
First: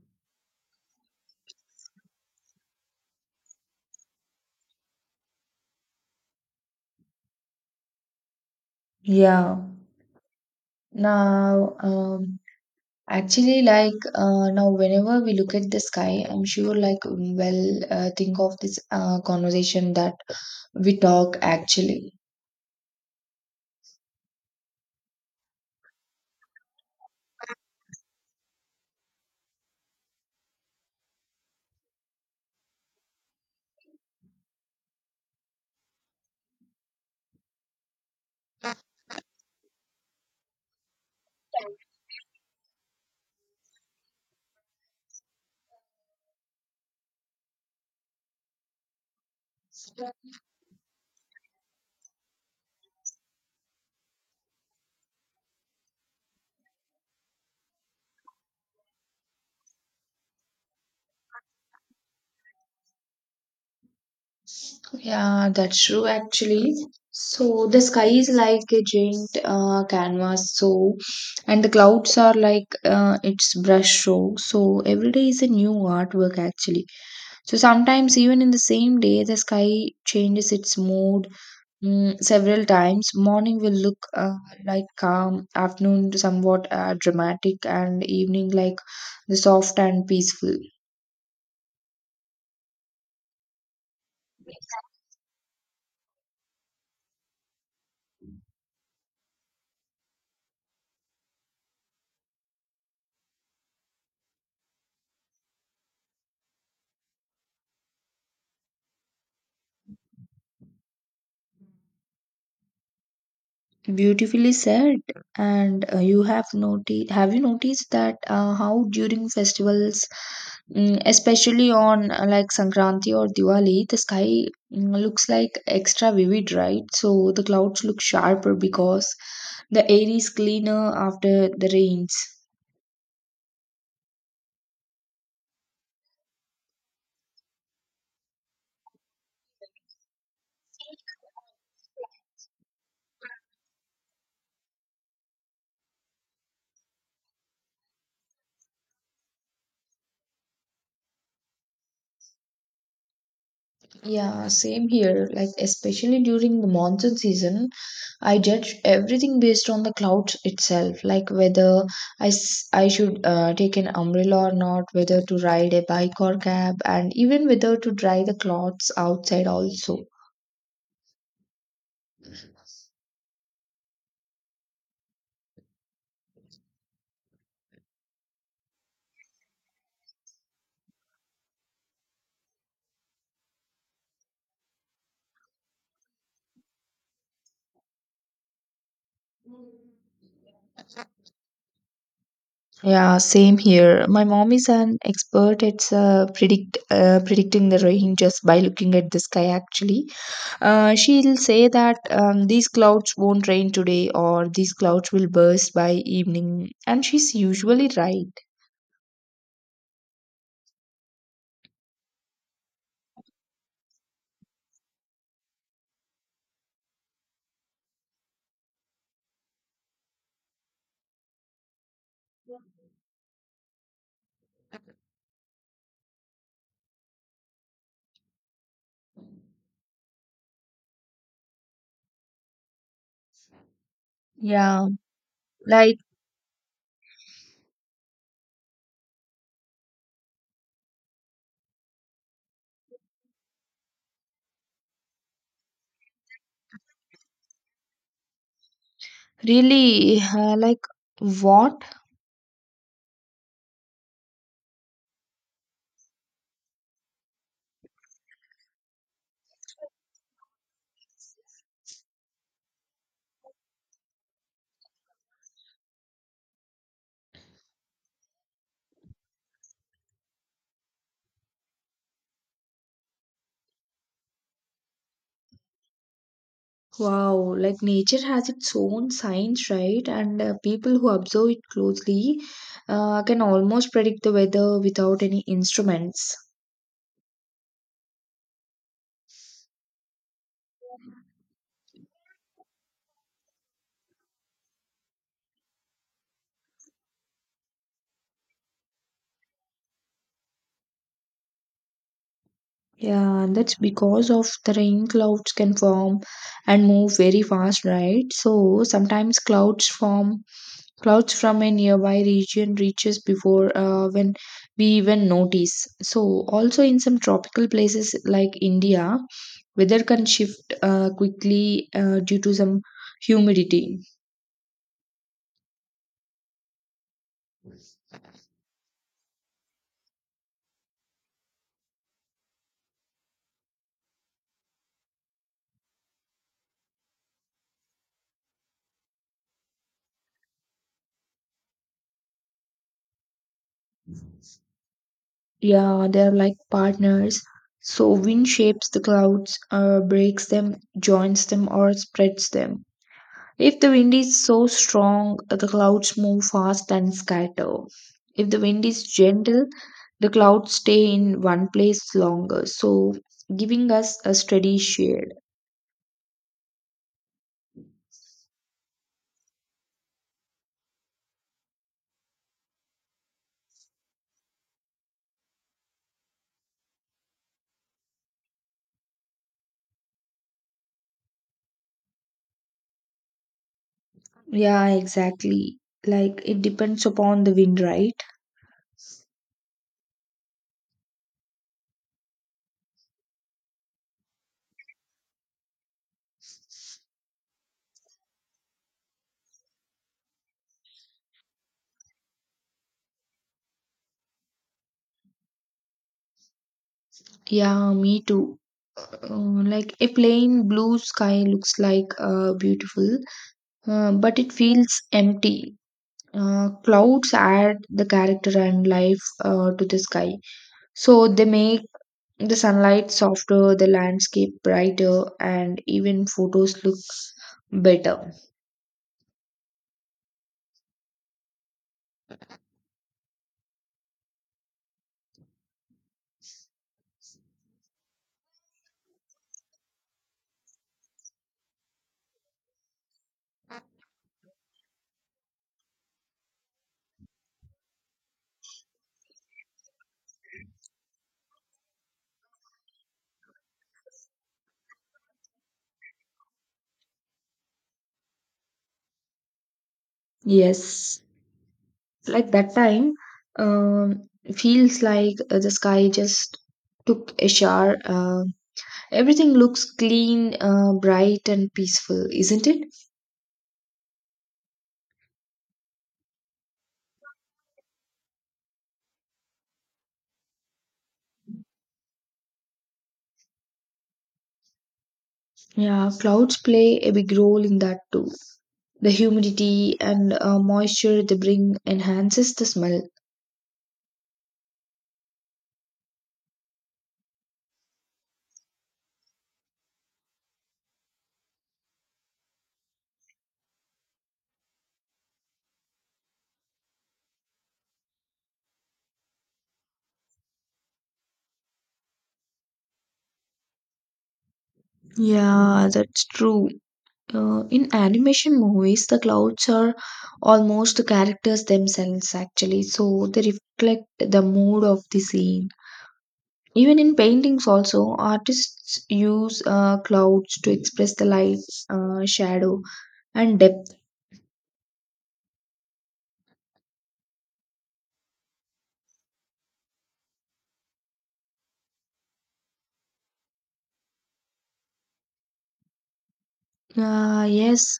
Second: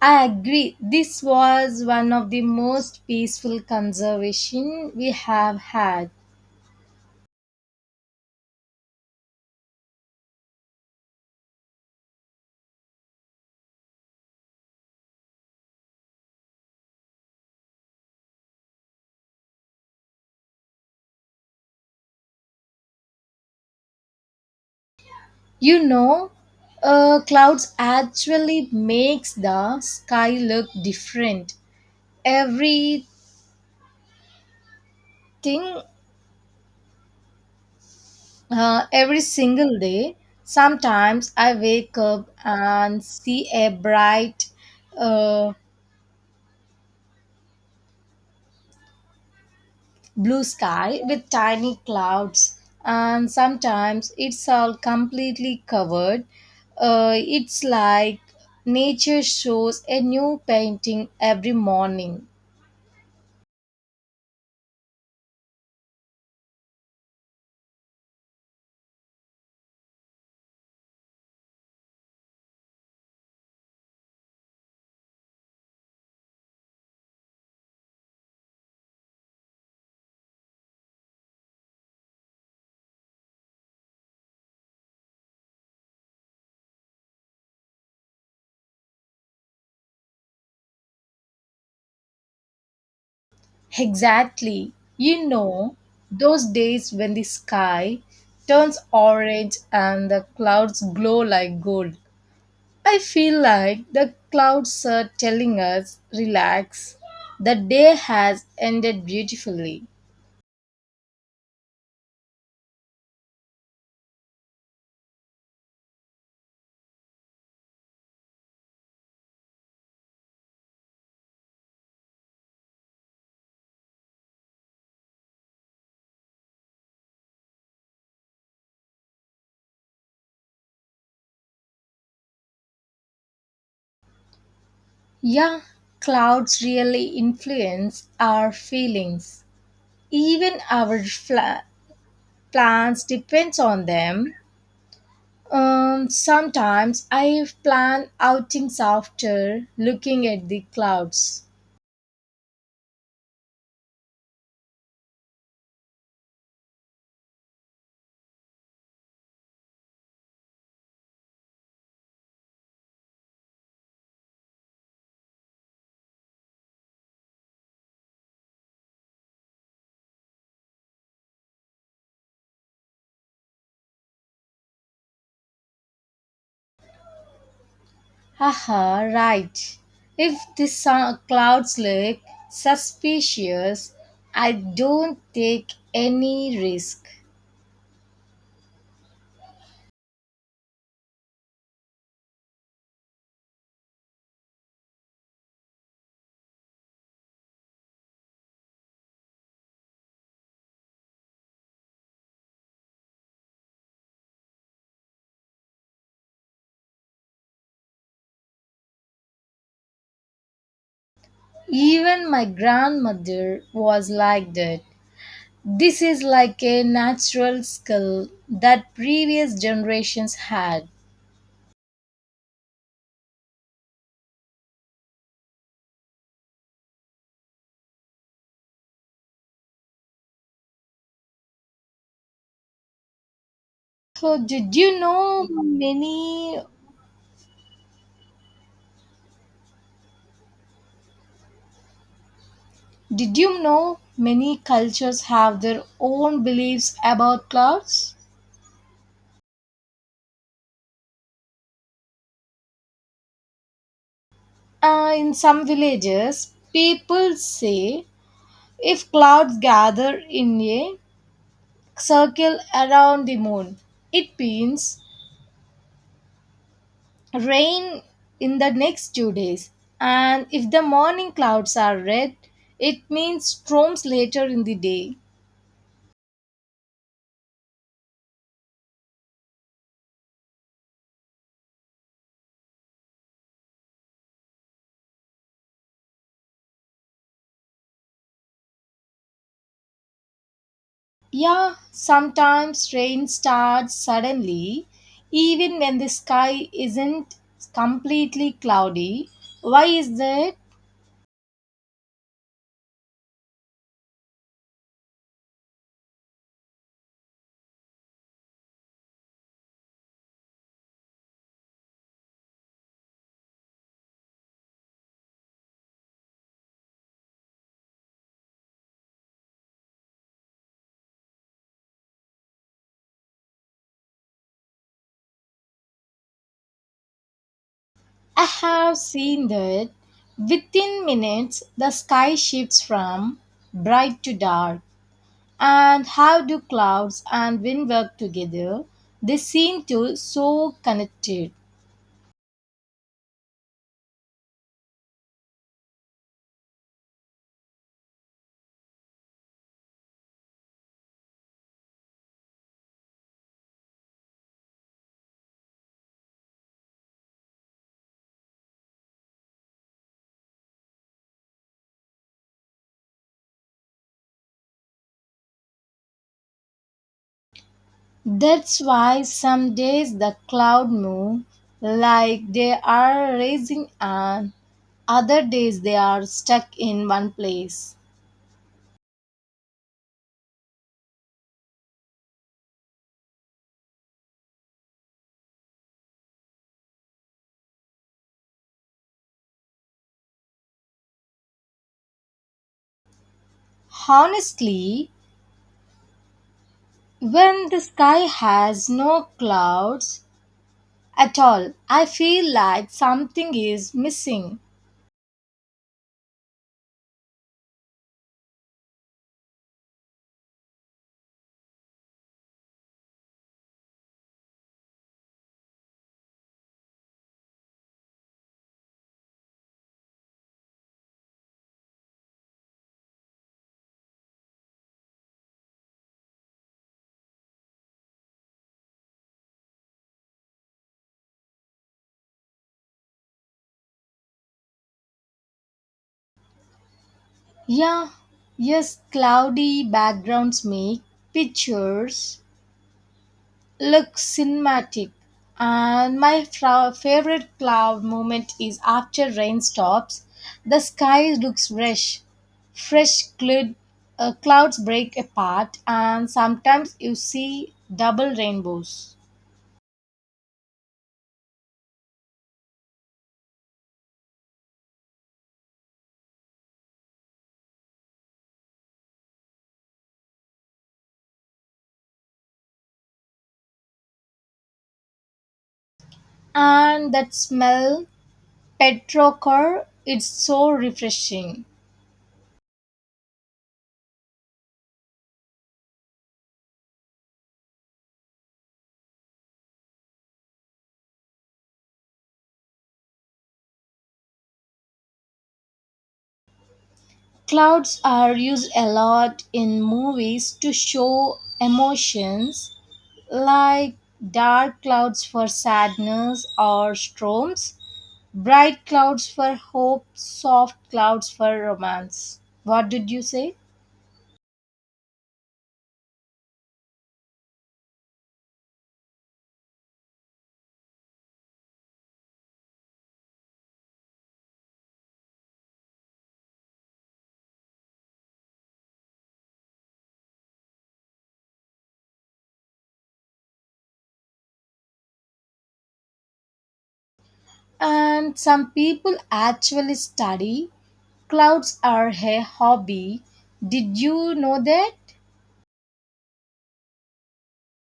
Speaker 1: I agree. This was one of the most peaceful conservation we have had.
Speaker 2: Yeah. Now, actually, now, whenever we look at the sky, I'm sure like think of this conversation that we talk actually.
Speaker 1: You know, Clouds actually makes the sky look different. Everything, every single day. Sometimes I wake up and see a bright, uh, blue sky with tiny clouds, and sometimes it's all completely covered. It's like nature shows a new painting every morning.
Speaker 2: Yeah, that's true actually. So the sky is like a giant canvas, so and the clouds are like its brush stroke. So every day is a new artwork actually. So sometimes even in the same day, the sky changes its mood several times. Morning will look like calm, afternoon somewhat dramatic, and evening like the soft and peaceful.
Speaker 1: Exactly. Those days when the sky turns orange and the clouds glow like gold, I feel like the clouds are telling us, relax, the day has ended beautifully.
Speaker 2: Beautifully said. And have you noticed that how during festivals, especially on like Sankranti or Diwali, the sky looks like extra vivid, right? So the clouds look sharper because the air is cleaner after the rains.
Speaker 1: Yeah, clouds really influence our feelings. Even our plans depends on them. Sometimes I plan outings after looking at the clouds.
Speaker 2: Yeah, same here. Like, especially during the monsoon season, I judge everything based on the clouds itself, like whether I should take an umbrella or not, whether to ride a bike or cab, and even whether to dry the clothes outside also.
Speaker 1: Haha, right. If the clouds look suspicious, I don't take any risk.
Speaker 2: Yeah, same here. My mom is an expert at predicting the rain just by looking at the sky actually. She'll say that these clouds won't rain today or these clouds will burst by evening and she's usually right.
Speaker 1: Even my grandmother was like that. This is like a natural skill that previous generations had. So did
Speaker 2: Yeah,
Speaker 1: you know
Speaker 2: like
Speaker 1: many did you know many cultures have their own beliefs about clouds?
Speaker 2: really, like what?
Speaker 1: In some villages, people say if clouds gather in a circle around the moon, it means rain in the next 2 days. And if the morning clouds are red, it means storms later in the day.
Speaker 2: Wow, like nature has its own science, right? And people who observe it closely can almost predict the weather without any instruments.
Speaker 1: Yeah, sometimes rain starts suddenly, even when the sky isn't completely cloudy. Why is that?
Speaker 2: Yeah, and that's because of the rain clouds can form and move very fast, right? So sometimes clouds from a nearby region reaches before when we even notice. So also in some tropical places like India, weather can shift quickly due to some humidity.
Speaker 1: I have seen that within minutes the sky shifts from bright to dark. And how do clouds and wind work together? They seem to so connected.
Speaker 2: Yeah, they're like partners. So wind shapes the clouds, breaks them, joins them, or spreads them. If the wind is so strong, the clouds move fast and scatter. If the wind is gentle, the clouds stay in one place longer, so giving us a steady shade.
Speaker 1: That's why some days the cloud move like they are rising and other days they are stuck in one place.
Speaker 2: Yeah, exactly. Like it depends upon the wind, right?
Speaker 1: Honestly, when the sky has no clouds at all, I feel like something is missing.
Speaker 2: Yeah, me too. Like a plain blue sky looks like beautiful, but it feels empty. Clouds add the character and life to the sky, so they make the sunlight softer, the landscape brighter, and even photos look better.
Speaker 1: Yeah, yes, cloudy backgrounds make pictures look cinematic. And my favorite cloud moment is after rain stops. The sky looks fresh. fresh cloud, Clouds break apart, and sometimes you see double rainbows.
Speaker 2: Yes, like that time, um, feels like the sky just took a shower. Everything looks clean, bright, and peaceful, isn't it?
Speaker 1: And that smell, petrochor, it's so refreshing.
Speaker 2: Yeah, clouds play a big role in that too. The humidity and moisture they bring enhances the smell.
Speaker 1: Clouds are used a lot in movies to show emotions like dark clouds for sadness or storms, bright clouds for hope, soft clouds for romance. What did you say?
Speaker 2: Yeah, that's true. In animation movies, the clouds are almost the characters themselves, actually, so they reflect the mood of the scene. Even in paintings, also, artists use clouds to express the light, shadow, and depth.
Speaker 1: And some people actually study clouds are a hobby. Did you know that?
Speaker 2: Yes,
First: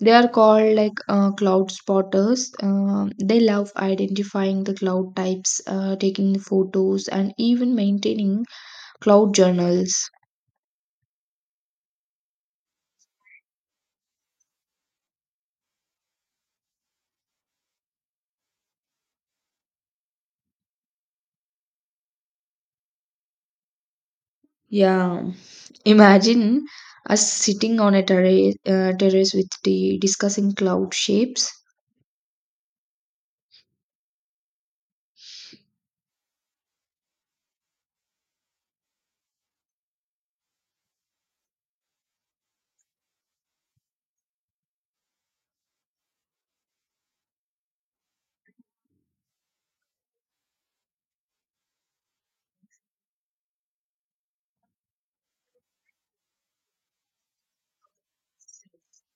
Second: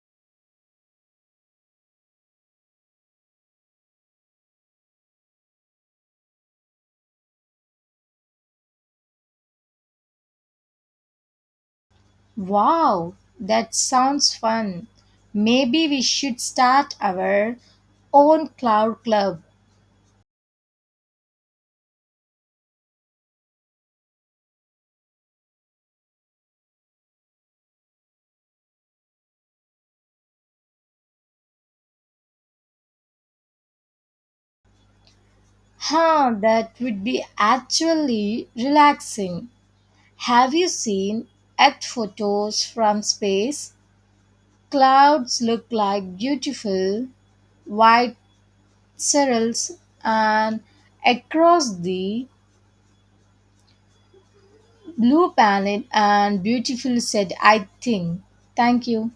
Speaker 2: they are called like cloud spotters. They love identifying the cloud types, taking photos, and even maintaining cloud journals.
Speaker 1: Wow, that sounds fun. Maybe we should start our own cloud club.
Speaker 2: Yeah. Imagine us sitting on a terrace with the discussing cloud shapes.
Speaker 1: Huh, that would be actually relaxing. Have you seen Earth photos from space? Clouds look like beautiful white cirrus, and across the blue planet and beautiful said I think. Thank you.